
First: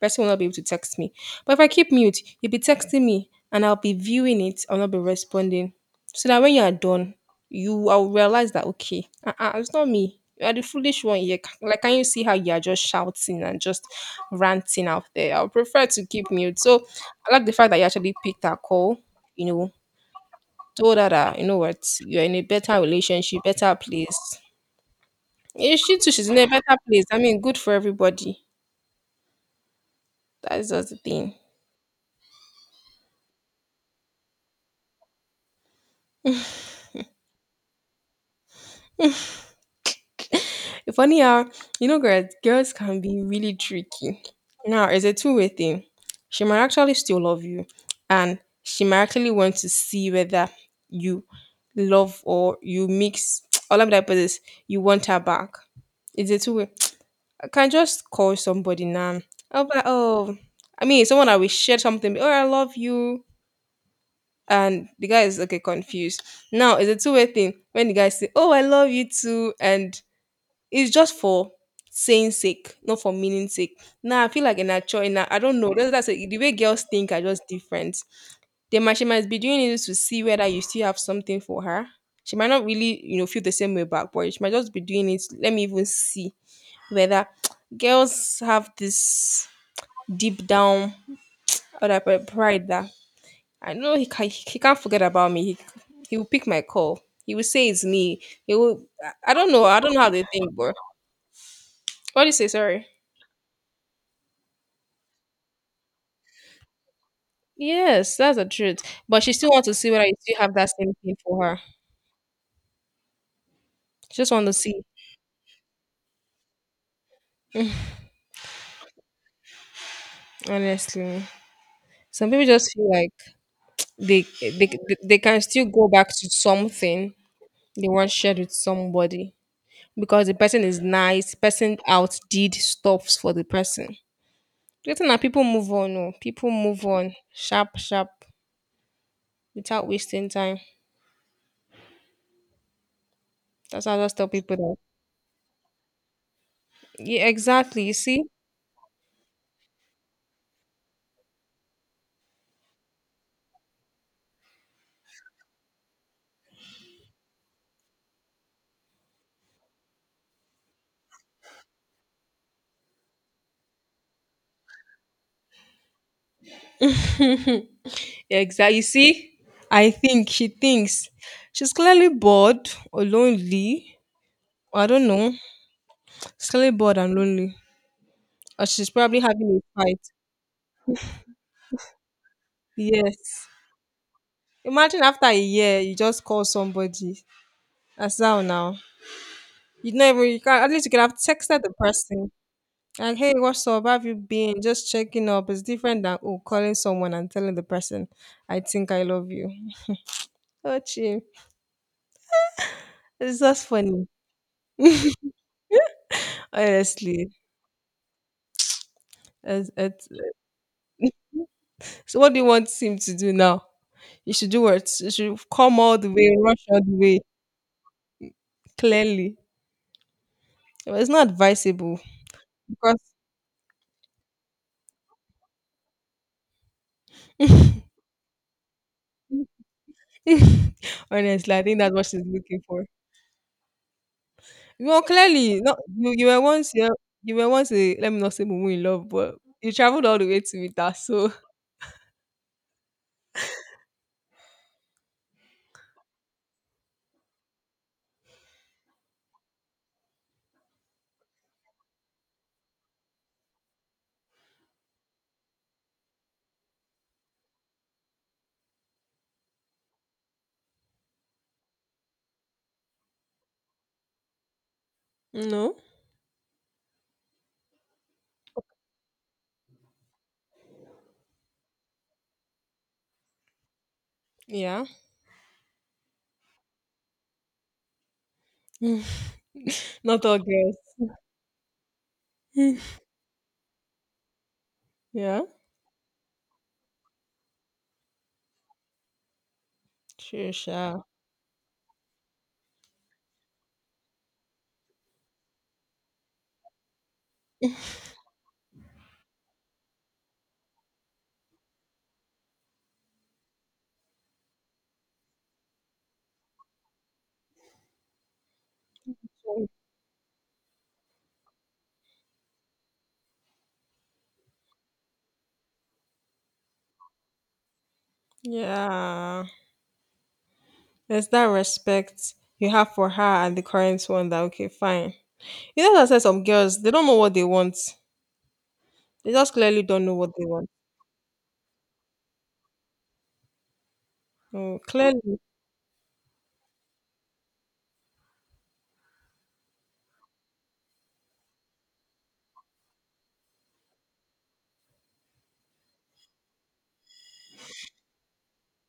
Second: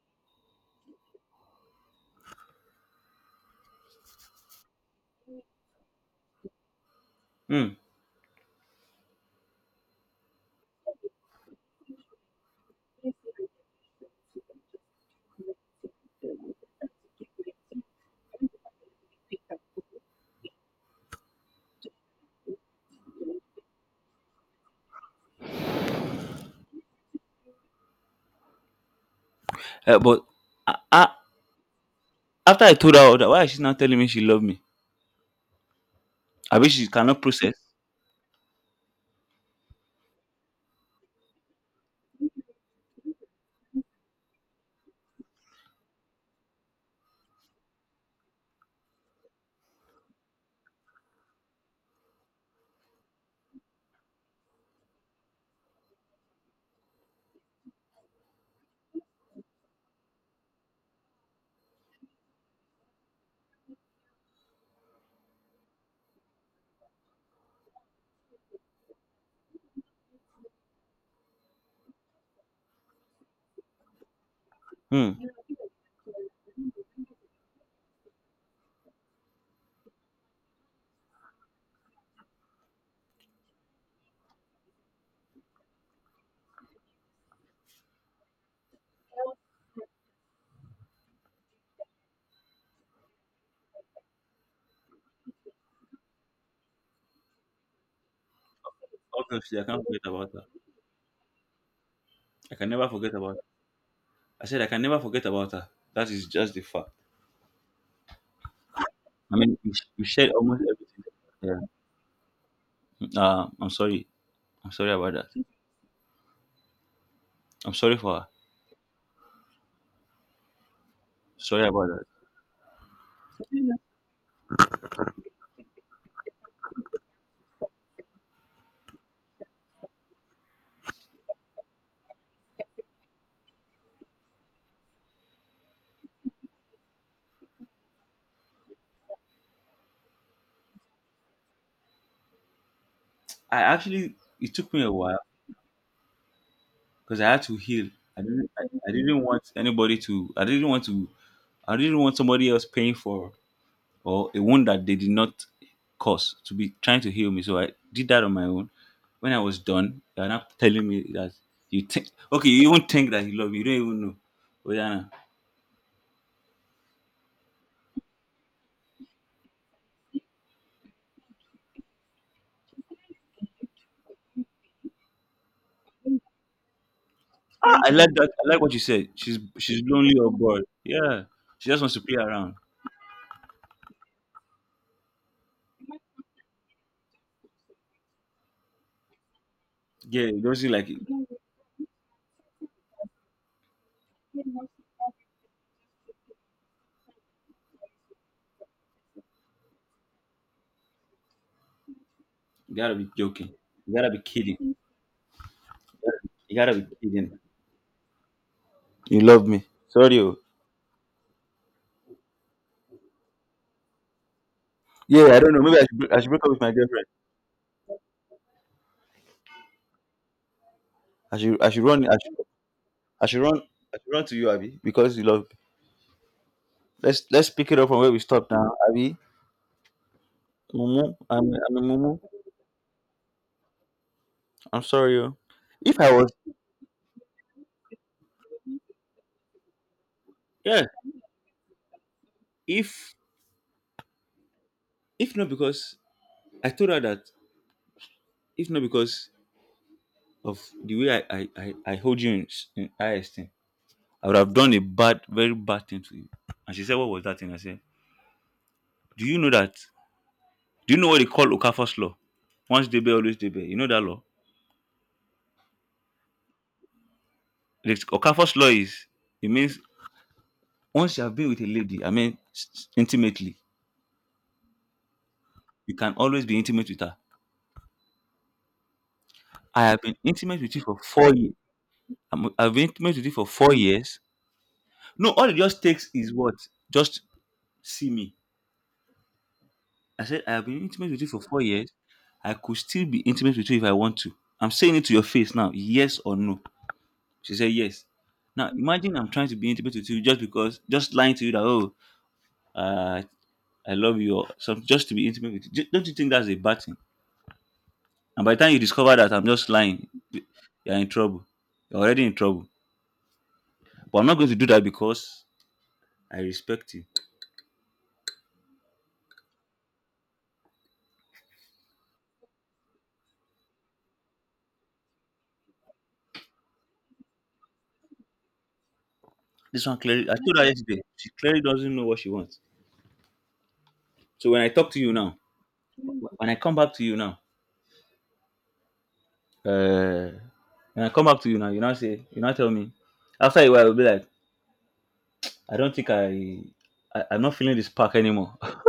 person will not be able to text me. But if I keep mute, you'll be texting me and I'll be viewing it. I'll not be responding. So that when you are done, Hmm. you I'll realize that okay, uh-uh, it's not me. You are the foolish one here. Like, can you see how you are just shouting and just ranting out there? I would prefer to keep mute. So I like the fact that you actually picked that call, you know, told her that, you know what, you're in a better relationship, better place. Yeah, she too, she's in a better place. I mean, good for everybody. But That's I, just the I, thing. after I told her all that, why is she now telling me she loved me? I wish she cannot process. Funny how, girls can be really tricky. Now, it's a two-way thing. She might actually still love you, and she might actually want to see whether you love or you mix. All I'm like, but this, you want her back. It's a two way. I can just call somebody now. I'll be like, oh, I mean, someone I will share something, oh, I love you. And the guy is okay, confused. Now, it's a two-way thing. When the guy say, oh, I love you too, and it's just for saying sake, not for meaning sake. Now I feel like in a choice. Now Hmm. I don't know. The way girls think are just different. They might She might be doing it to see whether you still have something for her. She might not really feel the same way back, but she might just be doing it. Let me even see whether girls have this deep down other pride that I know he can't forget about me. He will pick my call. He will say it's me. He will. I don't Obviously, I know. I can't don't know forget how they about her. think, bro. What do you say? I can Sorry. never forget about. I said I can never forget about her. That is just the fact. Yes, that's the truth. But she I still mean, wants we to see we whether you shared still have almost that same everything. thing for her. Yeah. I'm sorry. She just want to I'm see, sorry about that. I'm sorry for her. honestly. Sorry about that. Some people just feel like they they can still go back to something they once shared with somebody because the person is nice, the person outdid stuffs for the person. Getting that people move on, no. People move on sharp, sharp, without wasting time. I That's how I just actually, tell it people took that. me a while because Yeah, I had to exactly. heal. You I see? didn't, I, I didn't want anybody to, I didn't want to, I didn't want somebody else paying for or a wound that they did not cause to be trying to heal me. So I did that on my own. When I was done, they are not telling me that you think, okay, you even think that you love me. You don't even know. Oh, yeah. Exactly. You see, I think she thinks she's clearly bored or lonely. I don't know. She's clearly bored and lonely. Ah, I like that. I like Or what you she's said. probably She's having a she's fight. lonely or bored. Yeah, she just wants to play around. Yes. Imagine after a year, you just call somebody. That's how now. You never, Yeah, you it can at doesn't least like you it. can have texted the person. Like, hey, what's up? How have you been? Just checking up. It's different than oh, calling someone and telling the person, I think I love you. Oh, chill. You gotta be It's joking. just You funny. gotta be kidding. You gotta be Honestly, kidding. You love me. It's Sorry. Oh. so what do you want him to do now? You should do what? You Yeah, should I don't know. Maybe come I all should, the break- I should way, break up with rush my all the girlfriend. way, clearly. Well, it's not I should advisable run. Because I should run. I should run to you, Abby, because you love me. Let's pick it up from where we stopped now, Abby. Mumu, I'm honestly, I I'm think a that's what Mumu. she's looking for. I'm Well, sorry. Oh. clearly, not If you, I you was were once you, you were once a, let me not say mumu in love, but you traveled all the way to meet Yeah, her, so if if not because I told her that, if not because of the way I hold you in high esteem. I would have done a bad, very bad thing to you. And she said, "What was that thing?" I said, "Do you know that? Do you know what they call Okafor's law? Once debe, always debe. You know that law?" no, The Okafor's law is it means once you have been with a lady, I mean intimately, yeah, you can always be intimate with her. I have been not all intimate with girls, you for 4 years. I've been intimate with you for 4 years. No, yeah, all it just takes is what? Just see me. I said, sure, I have been sure, intimate with you for 4 years. I could still be intimate with you if I want to. I'm saying it to your face now, yes or no. She said, yes. Now, imagine I'm trying to be intimate with you just because, just lying to you that, uh, I love you, or something, just to be intimate with you. Don't you think that's a bad thing? And by the time you discover that I'm just lying, you're in trouble. You're already in trouble. But I'm not going to do that because I respect you. yeah. There's that respect you have for her and the current one that okay, fine. You know, as I said, some girls they don't know what they want. They just clearly This one don't know clearly, what I they told her want. yesterday, she clearly doesn't know what she wants. So when I Mm, talk to you clearly, now, when I come back to you now, Uh, and I come back to you now, you now say, you now tell me, after a while will be like, I don't think I'm not feeling this spark anymore.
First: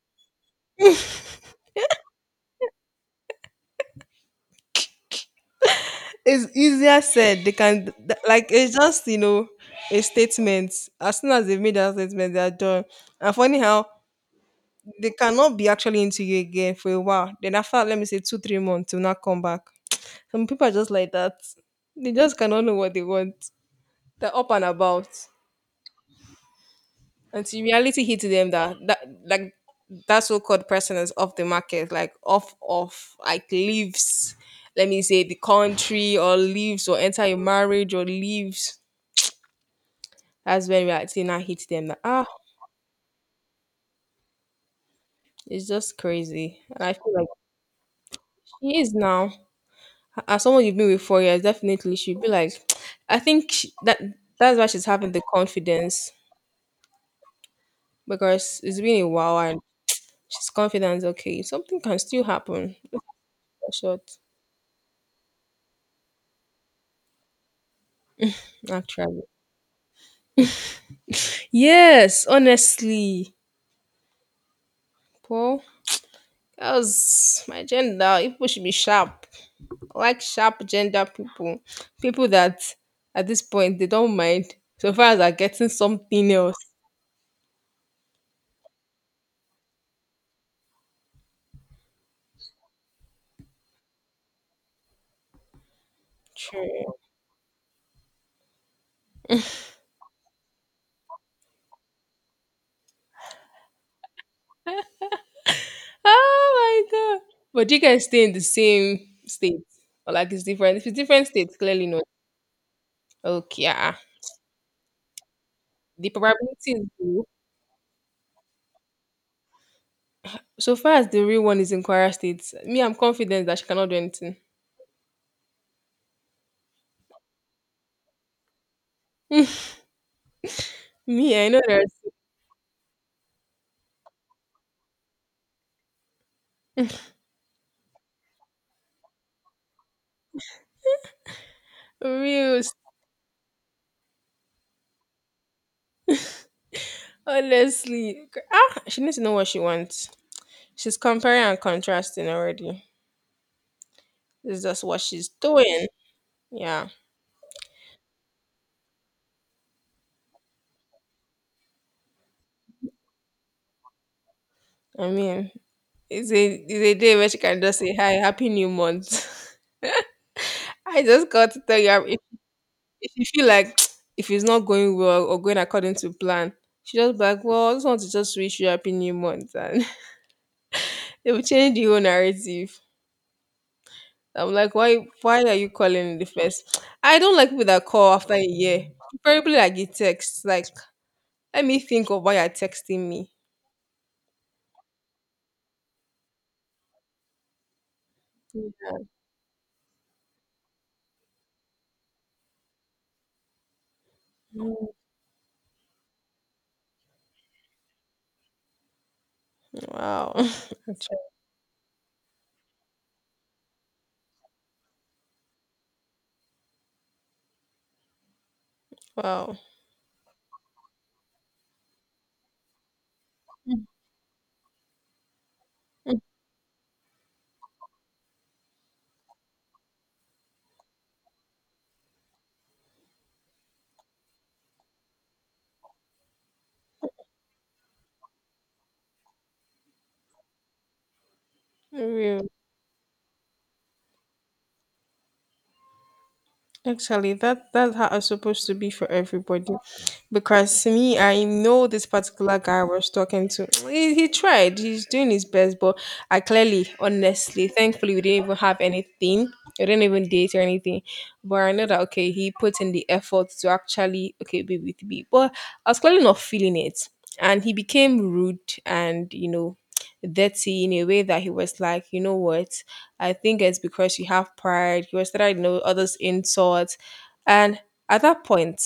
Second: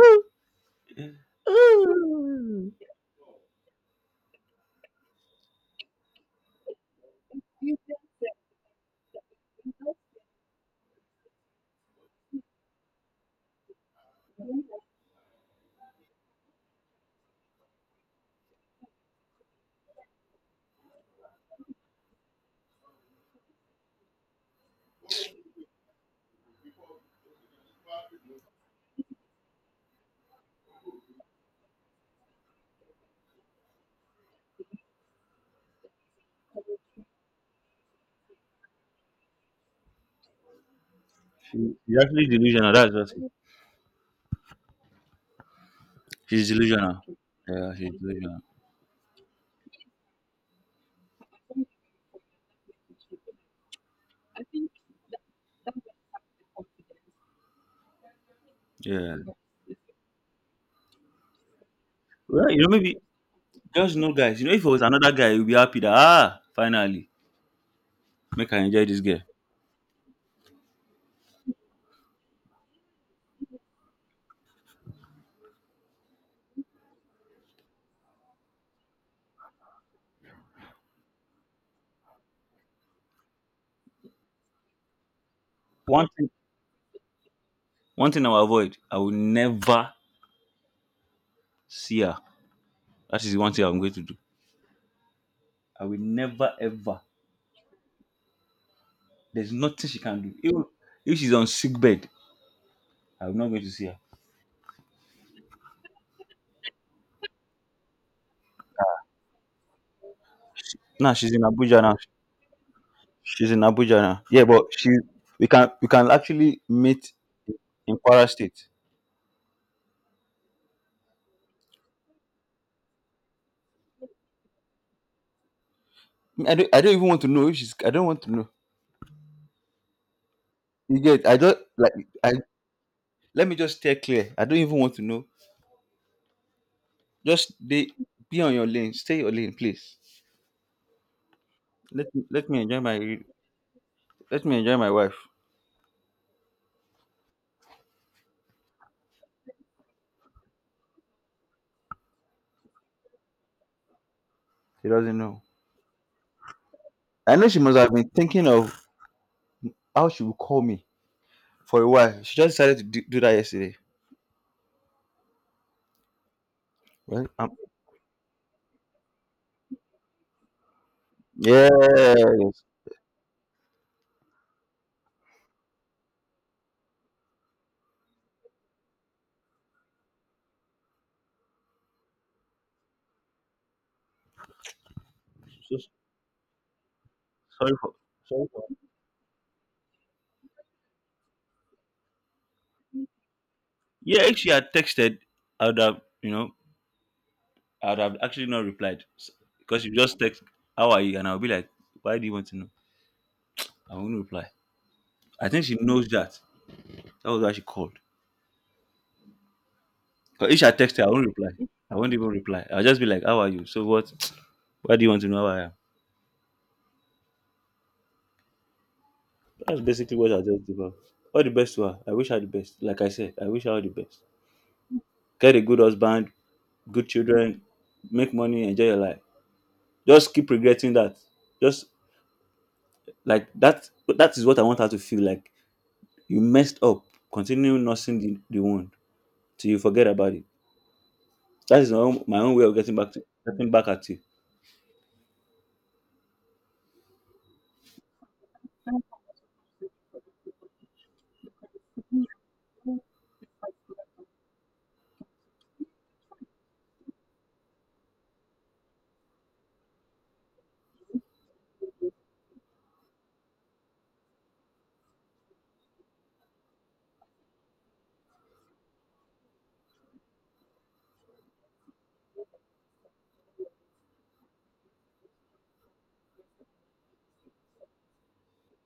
it's easier said. Like it's just a statement. As soon as they've made that statement, they are done. And funny how they cannot be actually into you again for a while. Then after, let me say 2 3 months, will not come back. Some people are just like that. They just cannot know what they want. They're up and about until reality hits them that like that so-called person is off the market, like off off, like leaves. Let me say the country or leaves or enter a marriage or leaves. That's when reality now She hits them. she's That ah, actually delusional, that's just it. it's just She's crazy. And I delusional. feel like Yeah, she's delusional. she is now. As someone you've been with 4 years, definitely she'd be like, that that's why she's having the confidence because it's been a Yeah. while and she's confident. Okay, something can still Well, you know, happen. maybe just Short, know guys, you know, if it was another guy you will be happy that finally make I enjoy this girl. actually. Yes, honestly, Paul. That was my gender, people should be sharp. I like sharp gender people. People that at this point they don't mind so far as are getting One thing something else. one thing I will avoid. I will never see her. That is the one thing I'm going to do. I will never True. ever there's nothing she can do, even if she's on sick bed, I'm not going to see her. Oh my god. But you guys stay in the same state. Or like it's different. If it's No, different she's in states, Abuja clearly now. not. She's in Okay, yeah. Abuja now. Yeah, but she we can The actually probability is meet low. in Kwara State. So far as the real one is in Kwara State, me, I'm confident that she cannot do anything. I don't even want to know if she's I don't want to know. You get I Me, I not know there's like I let me just stay clear. I don't even want to know. Just be on your lane. Stay your lane, please. Let me let me real. enjoy my let me enjoy my wife. Honestly, ah, she needs to know what she wants. She's comparing and contrasting already. This is just She what doesn't she's know. doing. Yeah, I know she must have been thinking of how she would call me for a while. She just decided to do that yesterday. I mean, it's a day Right? where she can just say hi, happy new month. I just got to tell you, Yeah, yes. if you feel like if it's not going well or going according to plan, she just be like, well, I just want to just wish you happy new month, and they will change the whole narrative. I'm like, why are you So- calling in the first? I don't like people sorry that for call after a sorry for year, preferably like a text. Like, let me think of why you're texting me. Yeah, if she had texted, I would have, I would have actually not replied, because you just text, "How are you?" and I'll be like, "Why do you want to know?" I won't reply. Mm. I think she knows that. That was why she called. Wow. But if she had texted, I won't reply. I won't even reply. I'll just be like, "How are you?" So what? Why do you want to know how I am? Wow. That's basically what I just do. All the best to her. I wish her the best. Like I said, I wish her all the best. Get a good Mm. husband, good children, make money, enjoy your life. Just keep regretting that. Just Like that, that is what I want her to feel like. You messed up. Continue nursing the wound till you forget about it. That is my Real. own way of getting back at you. Actually, that that's how it's supposed to be for everybody, because me, I know this particular guy I was talking to. He tried, he's doing his best, but I clearly, honestly, thankfully, we didn't even have anything. We didn't even date or anything, but I know that okay, he put in the effort to actually okay be with me, but I was clearly not feeling it, and he became rude and you know dirty in a way that he was like, you know what. I think it's because you have pride, you started to know others' insults. And at that point,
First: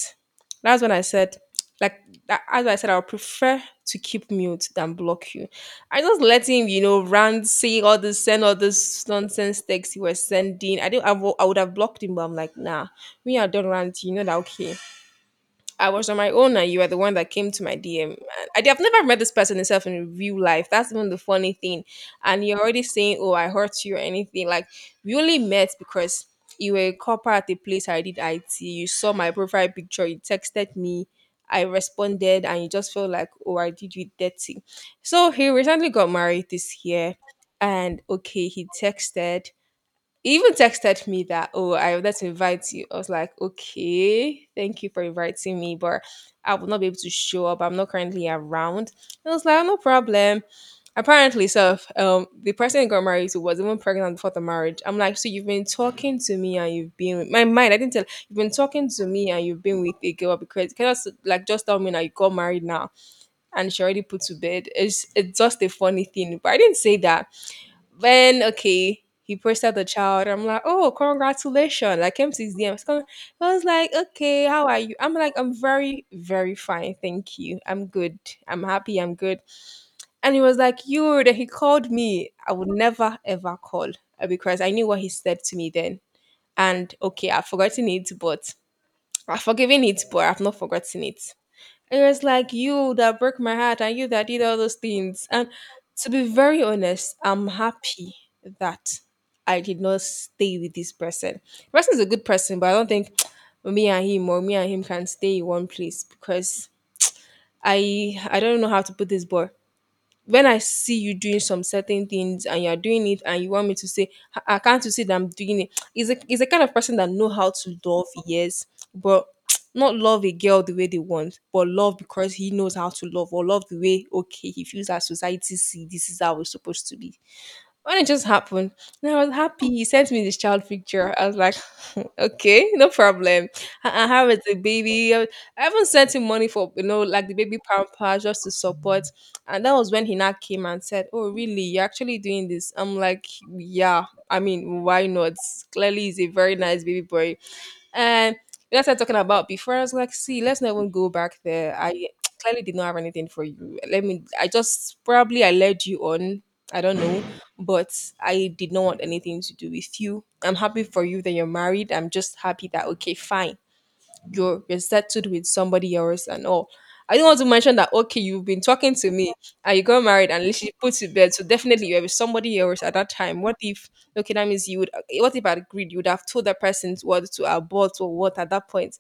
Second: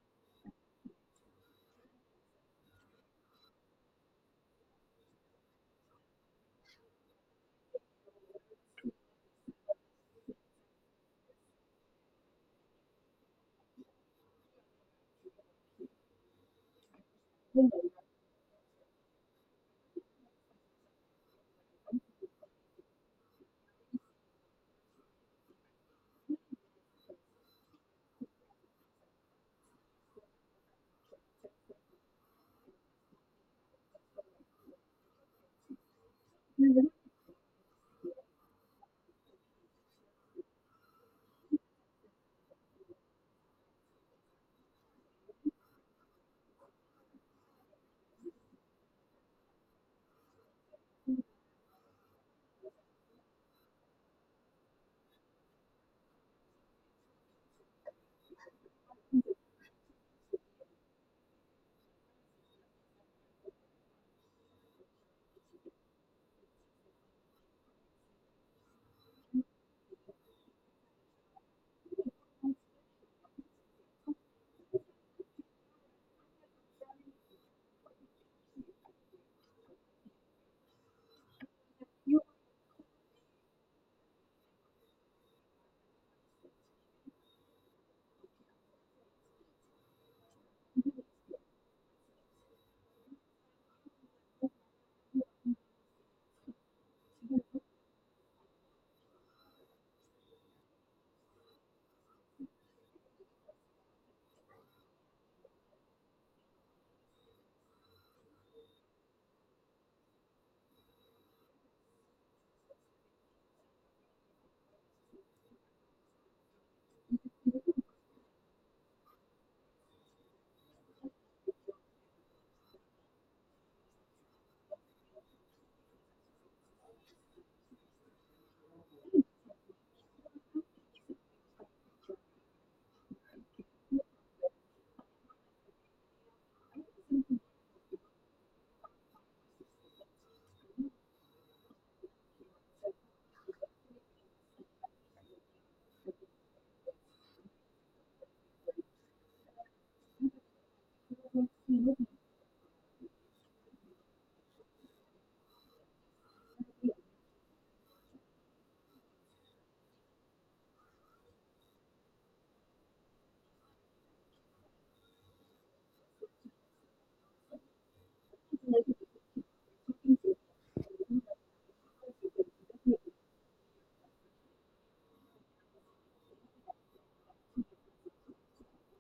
that's when I said, like, as I said, I would prefer to keep mute than block you. I just let him, you know, rant, say all this, send all this nonsense texts he was sending. I didn't, I, wo- I would have blocked him, but I'm like, nah, we are done ranting. You know that, okay. I was on my own and you are the one that came to my DM. I have never met this person itself in real life. That's even the funny thing. And you're already saying, oh, I hurt you or anything. Like, we only met because you were a copper at the place I did IT. You saw my profile picture. You texted me. I responded and you just felt like, oh, I did you dirty. So he recently got married this year. And okay, he texted. He even texted me that, oh, I would like to invite you. I was like, okay, thank you for inviting me, but I will not be able to show up. I'm not currently around. I was like, no problem. Apparently, so the person he got married to was even pregnant before the marriage. I'm like, so you've been talking to me and you've been with my mind. I didn't tell you've been talking to me and you've been with a girl because can you just like just tell me now you got married now and she already put to bed. It's just a funny thing, but I didn't say that. When okay, he posted the child. I'm like, oh, congratulations! I came to his DM. So I was like, okay, how are you? I'm like, I'm very, very fine, thank you. I'm good. I'm happy. I'm good. And he was like, you. Then he called me. I would never ever call because I knew what he said to me then. And okay, I've forgotten it, but I've forgiven it, but I've not forgotten it. It was like you that broke my heart and you that did all those things. And to be very honest, I'm happy that I did not stay with this person. The person is a good person, but I don't think me and him can stay in one place because I don't know how to put this boy when I see you doing some certain things and you're doing it and you want me to say, "Ah, ah, can't you see that I'm doing it? Is a kind of person that know how to love, yes, but not love a girl the way they want, but love because he knows how to love or love the way okay he feels that society see this is how it's supposed to be. When it just happened, and I was happy. He sent me this child picture. I was like, okay, no problem. I have it, the baby. I haven't sent him money for, like the baby pampers just to support. And that was when he now came and said, oh, really? You're actually doing this? I'm like, yeah. I mean, why not? Clearly, he's a very nice baby boy. And we started talking about before. I was like, see, let's not even go back there. I clearly did not have anything for you. Let me, I just probably I led you on. I don't know, but I did not want anything to do with you. I'm happy for you that you're married. I'm just happy that, okay, fine you're settled with somebody else and all. I don't want to mention that okay, you've been talking to me and you got married and literally put to bed. So definitely you were with somebody else at that time. What if okay, that means you would what if I agreed, you would have told that person what to abort or what at that point.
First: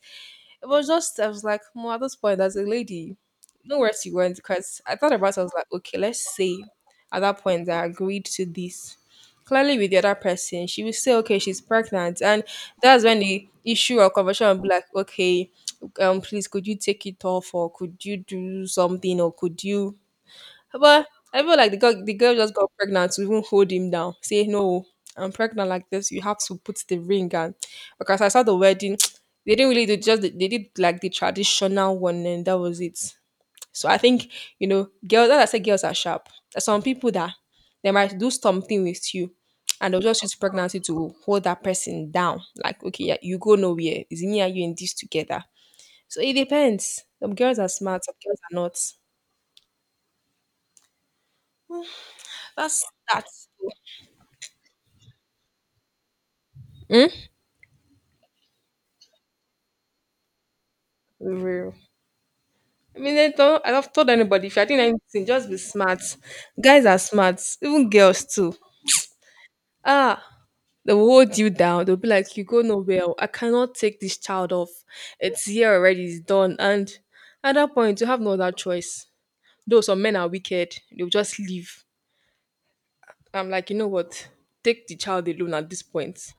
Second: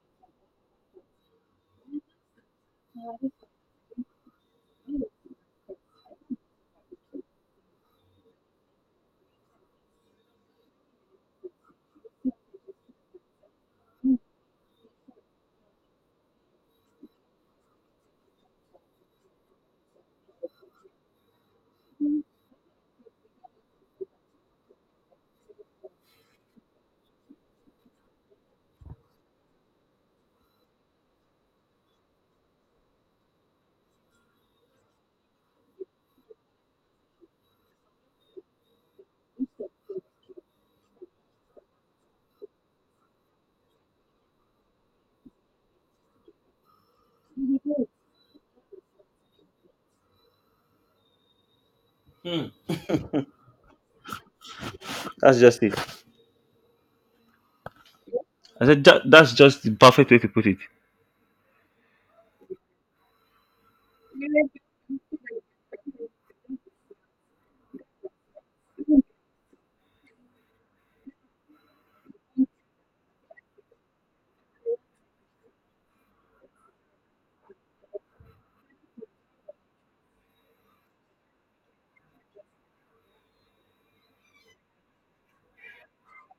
It was just I was like, well, at this point, as a lady, no where she went because I thought about it, I was like, okay, let's say at that point I agreed to this. Clearly with the other person, she will say, okay, she's pregnant. And that's when the issue or conversation will be like, okay, please could you take it off or could you do something or could you but I feel like the girl just got pregnant to even hold him down. Say, no, I'm pregnant like this. You have to put the ring on. Because I saw the wedding, they didn't really do just, they did like the traditional one and that was it. So I think, you know, girls, as I said, girls are sharp. There's some people that they might do something with you and they'll just use pregnancy to hold that person down. Like, okay, yeah, you go nowhere. It's me and you in this together. So it depends. Some girls are smart, some girls are not. Hmm. That's that. That's just it. I said, ""That's just the perfect way to put it." Real. I mean, I don't, I have told anybody if you're doing anything, just be smart. Guys are smart, even girls too. Ah, they will hold you down. They'll be like, "You go nowhere. Oh, I cannot take this child off. It's here already. It's done." And at that point, you have no other choice. Though some men are wicked, they'll just leave. I'm like, you know what? Take the child alone at this point.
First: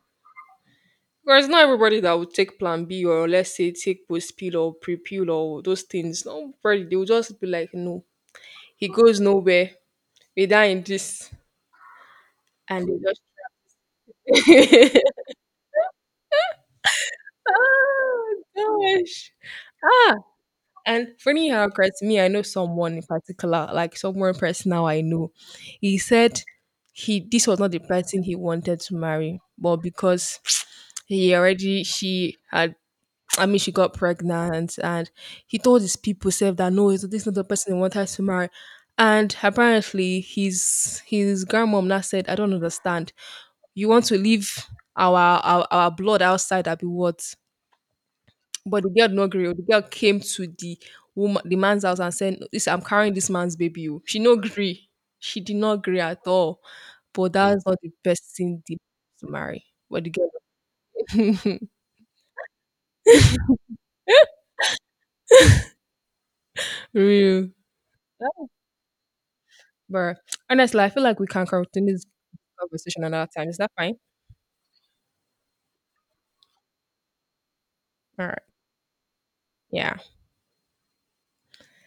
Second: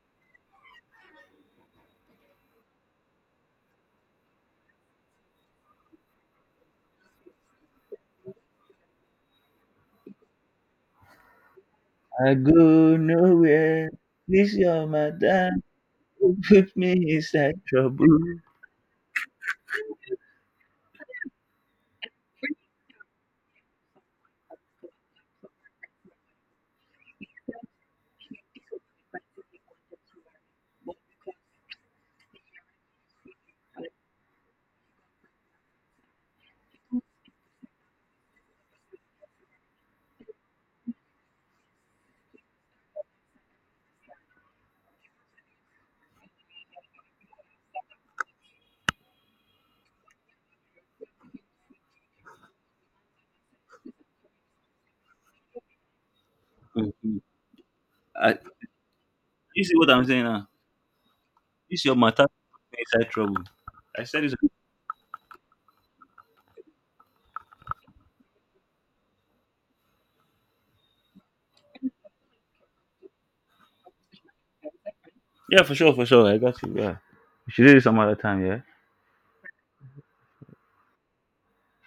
Because not everybody that will take Plan B or let's say take post pill or pre pill or those things. Not everybody. They will just be like, no, he goes nowhere. We whether in this I and go they nowhere. This your just madam who put me inside trouble. oh gosh. Ah, and funny how Chris, me, I know someone in particular, like someone person now I know. He said he this was not the person he wanted to marry, but because he already she had I mean she got pregnant and he told his people self that no, this is not the person he wanted to marry. And apparently his grandmom now said, I don't understand. You want to leave our blood outside that be what? But the girl did not agree. The girl came to the woman the man's house and said, listen, I'm carrying this man's baby. Oh." She no agree. She did not agree at all. Mhm. But that's not the best I, thing the- to you marry. see what But I'm the saying now? girl This your matter put me inside trouble. I said this. real. But honestly, I feel like we can continue this conversation another time. Is that fine? Yeah, for sure, for sure. I got you. Yeah, we should do this some other All right. time. Yeah. Yeah.